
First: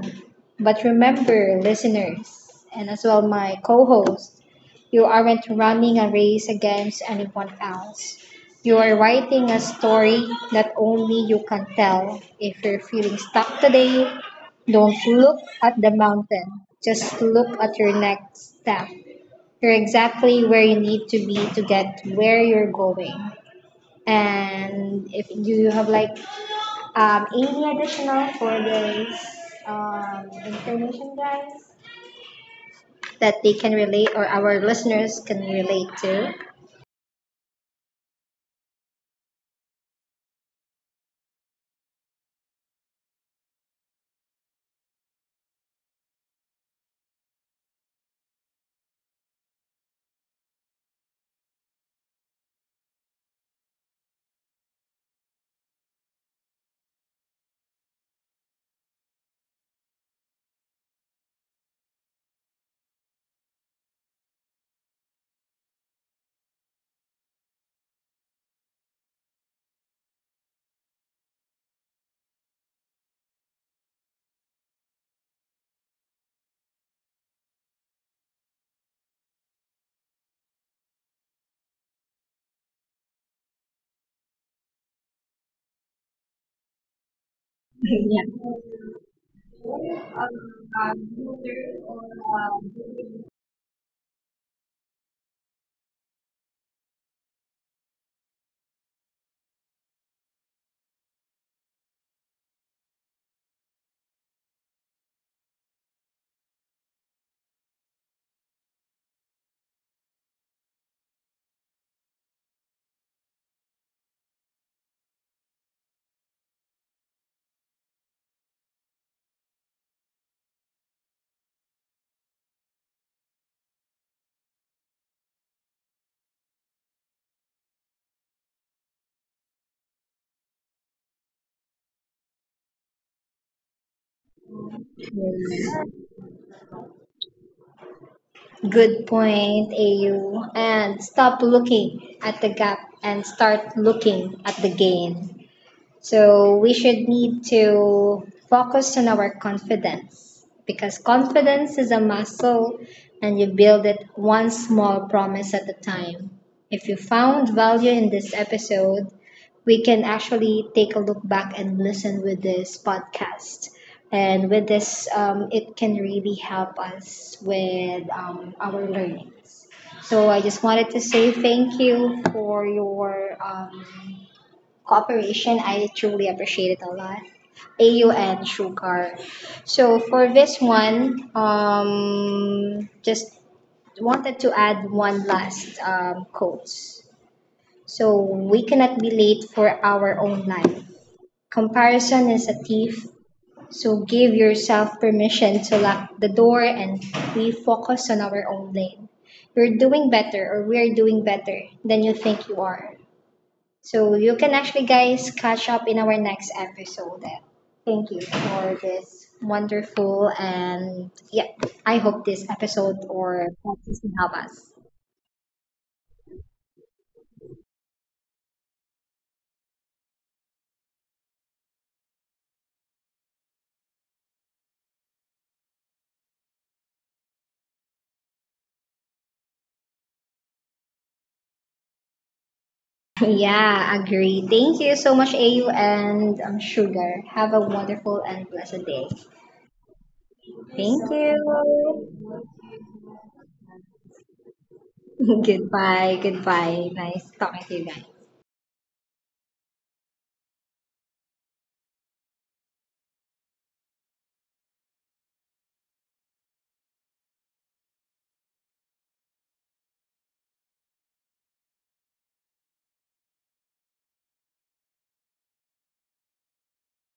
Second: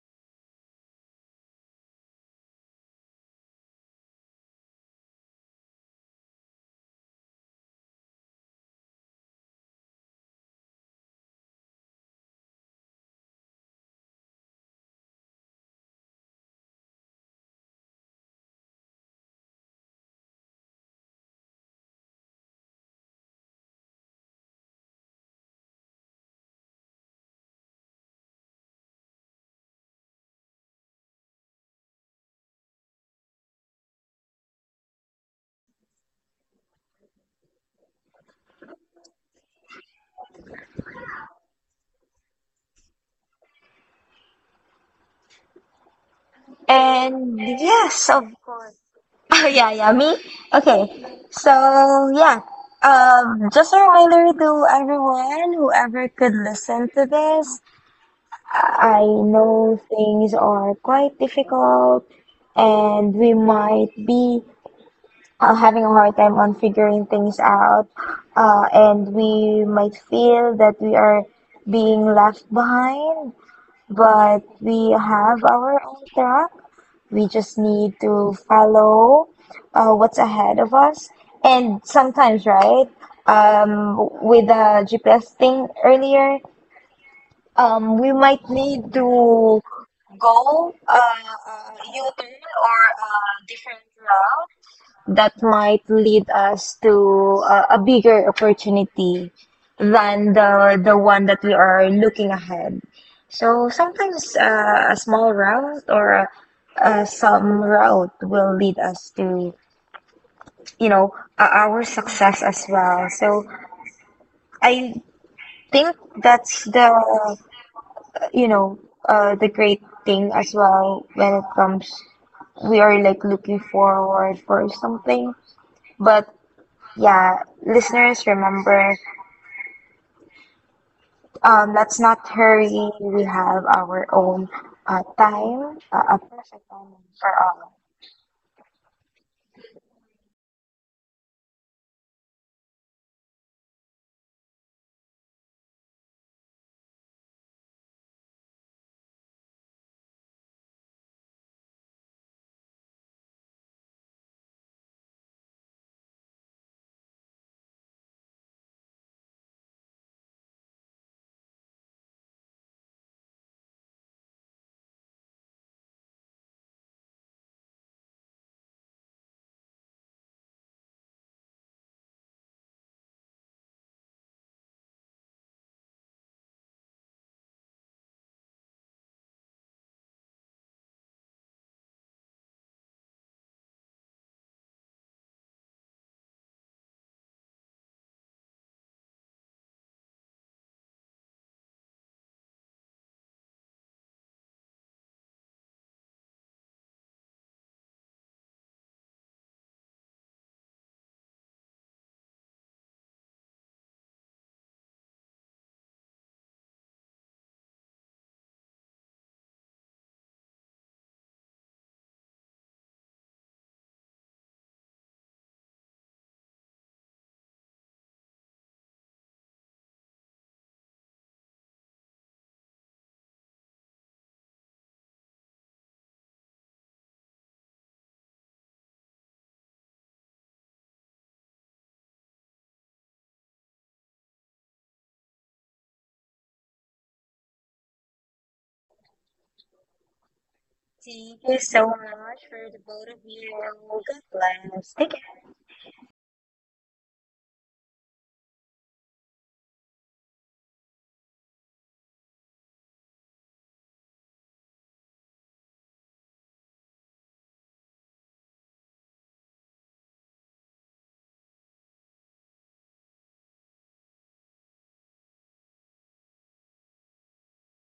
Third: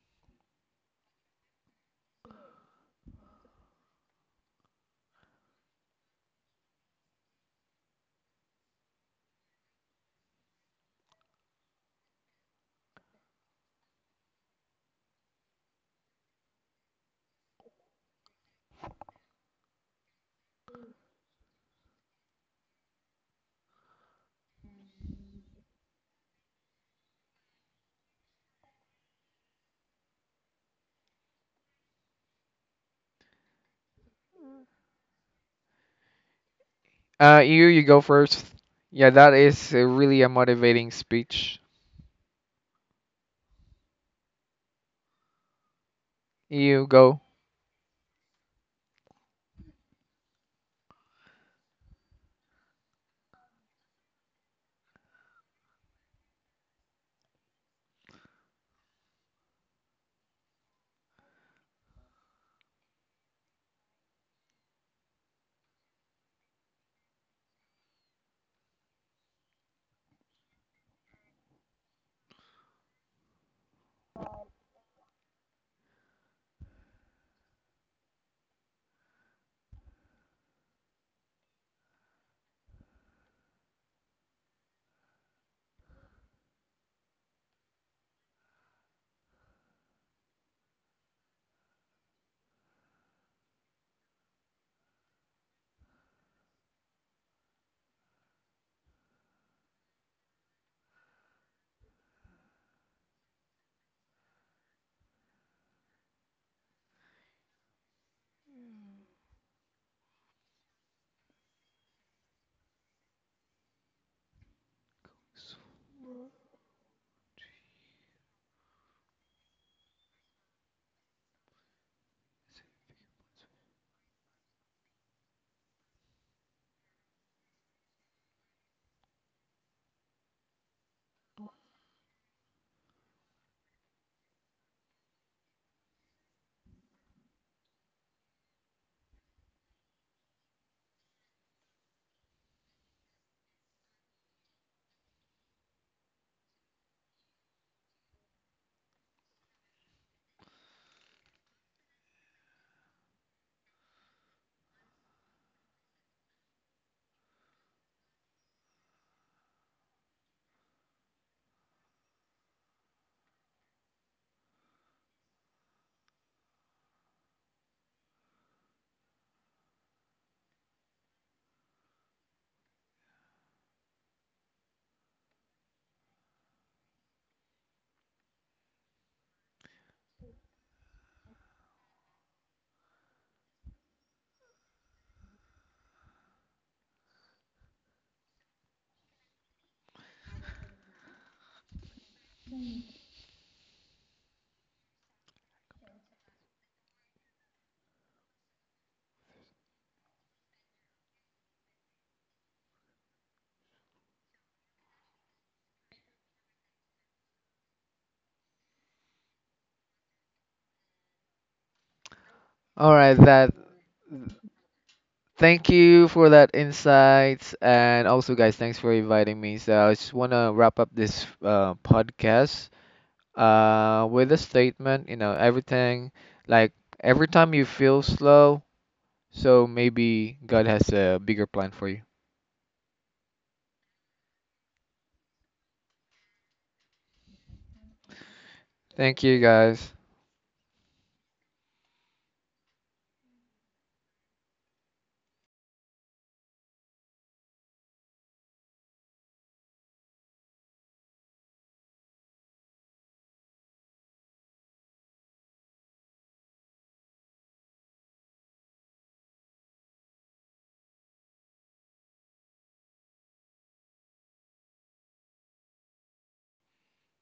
But remember, listeners, and as well my co host, you aren't running a race against anyone else. You are writing a story that only you can tell. If you're feeling stuck today, don't look at the mountain, just look at your next step. You're exactly where you need to be to get where you're going. And if you have like any additional for this information, guys, that they can relate or our listeners can relate to?
You go first. Yeah, that is really a motivating speech. You go.
And yeah, so yeah, me. Okay, so yeah. Just a reminder to everyone, whoever could listen to this. I know things are quite difficult, and we might be having a hard time on figuring things out, and we might feel that we are being left behind, but we have our own track. We just need to follow what's ahead of us. And sometimes, right, with the GPS thing earlier, we might need to go turn or a different route that might lead us to a bigger opportunity than the one that we are looking ahead. So sometimes a small route or some route will lead us to, you know, our success as well. So I think that's the, you know, the great thing as well when it comes, we are like looking forward for something. But yeah, listeners, remember. Let's not hurry. We have our own time, a perfect time for all.
Good point, AU. And stop looking at the gap and start looking at the gain. So we should need to focus on our confidence because confidence is a muscle and you build it one small promise at a time. If you found value in this episode, we can actually take a look back and listen with this podcast. And with this, it can really help us with our learnings. So I just wanted to say thank you for your cooperation. I truly appreciate it a lot. AU and Sugar. So for this one, just wanted to add one last quote. So we cannot be late for our own life. Comparison is a thief. So give yourself permission to lock the door and we focus on our own lane. You're doing better or we're doing better than you think you are. So you can actually, guys, catch up in our next episode. Thank you for this wonderful and yeah, I hope this
All
episode
right,
or
that.
podcast will help us.
Thank you for that insight, and also, guys, thanks for inviting me. So I just want to wrap up this podcast with a statement. You know, everything, like every time you feel slow, so maybe God has a bigger plan for you.
Yeah, agree. Thank you so much, AU and Sugar. Have a wonderful and blessed day.
Thank you, guys.
Thank you
Thank
so much for the
you.
both of you. Good bless. Thank you.
Goodbye. Goodbye. Nice talking to you guys.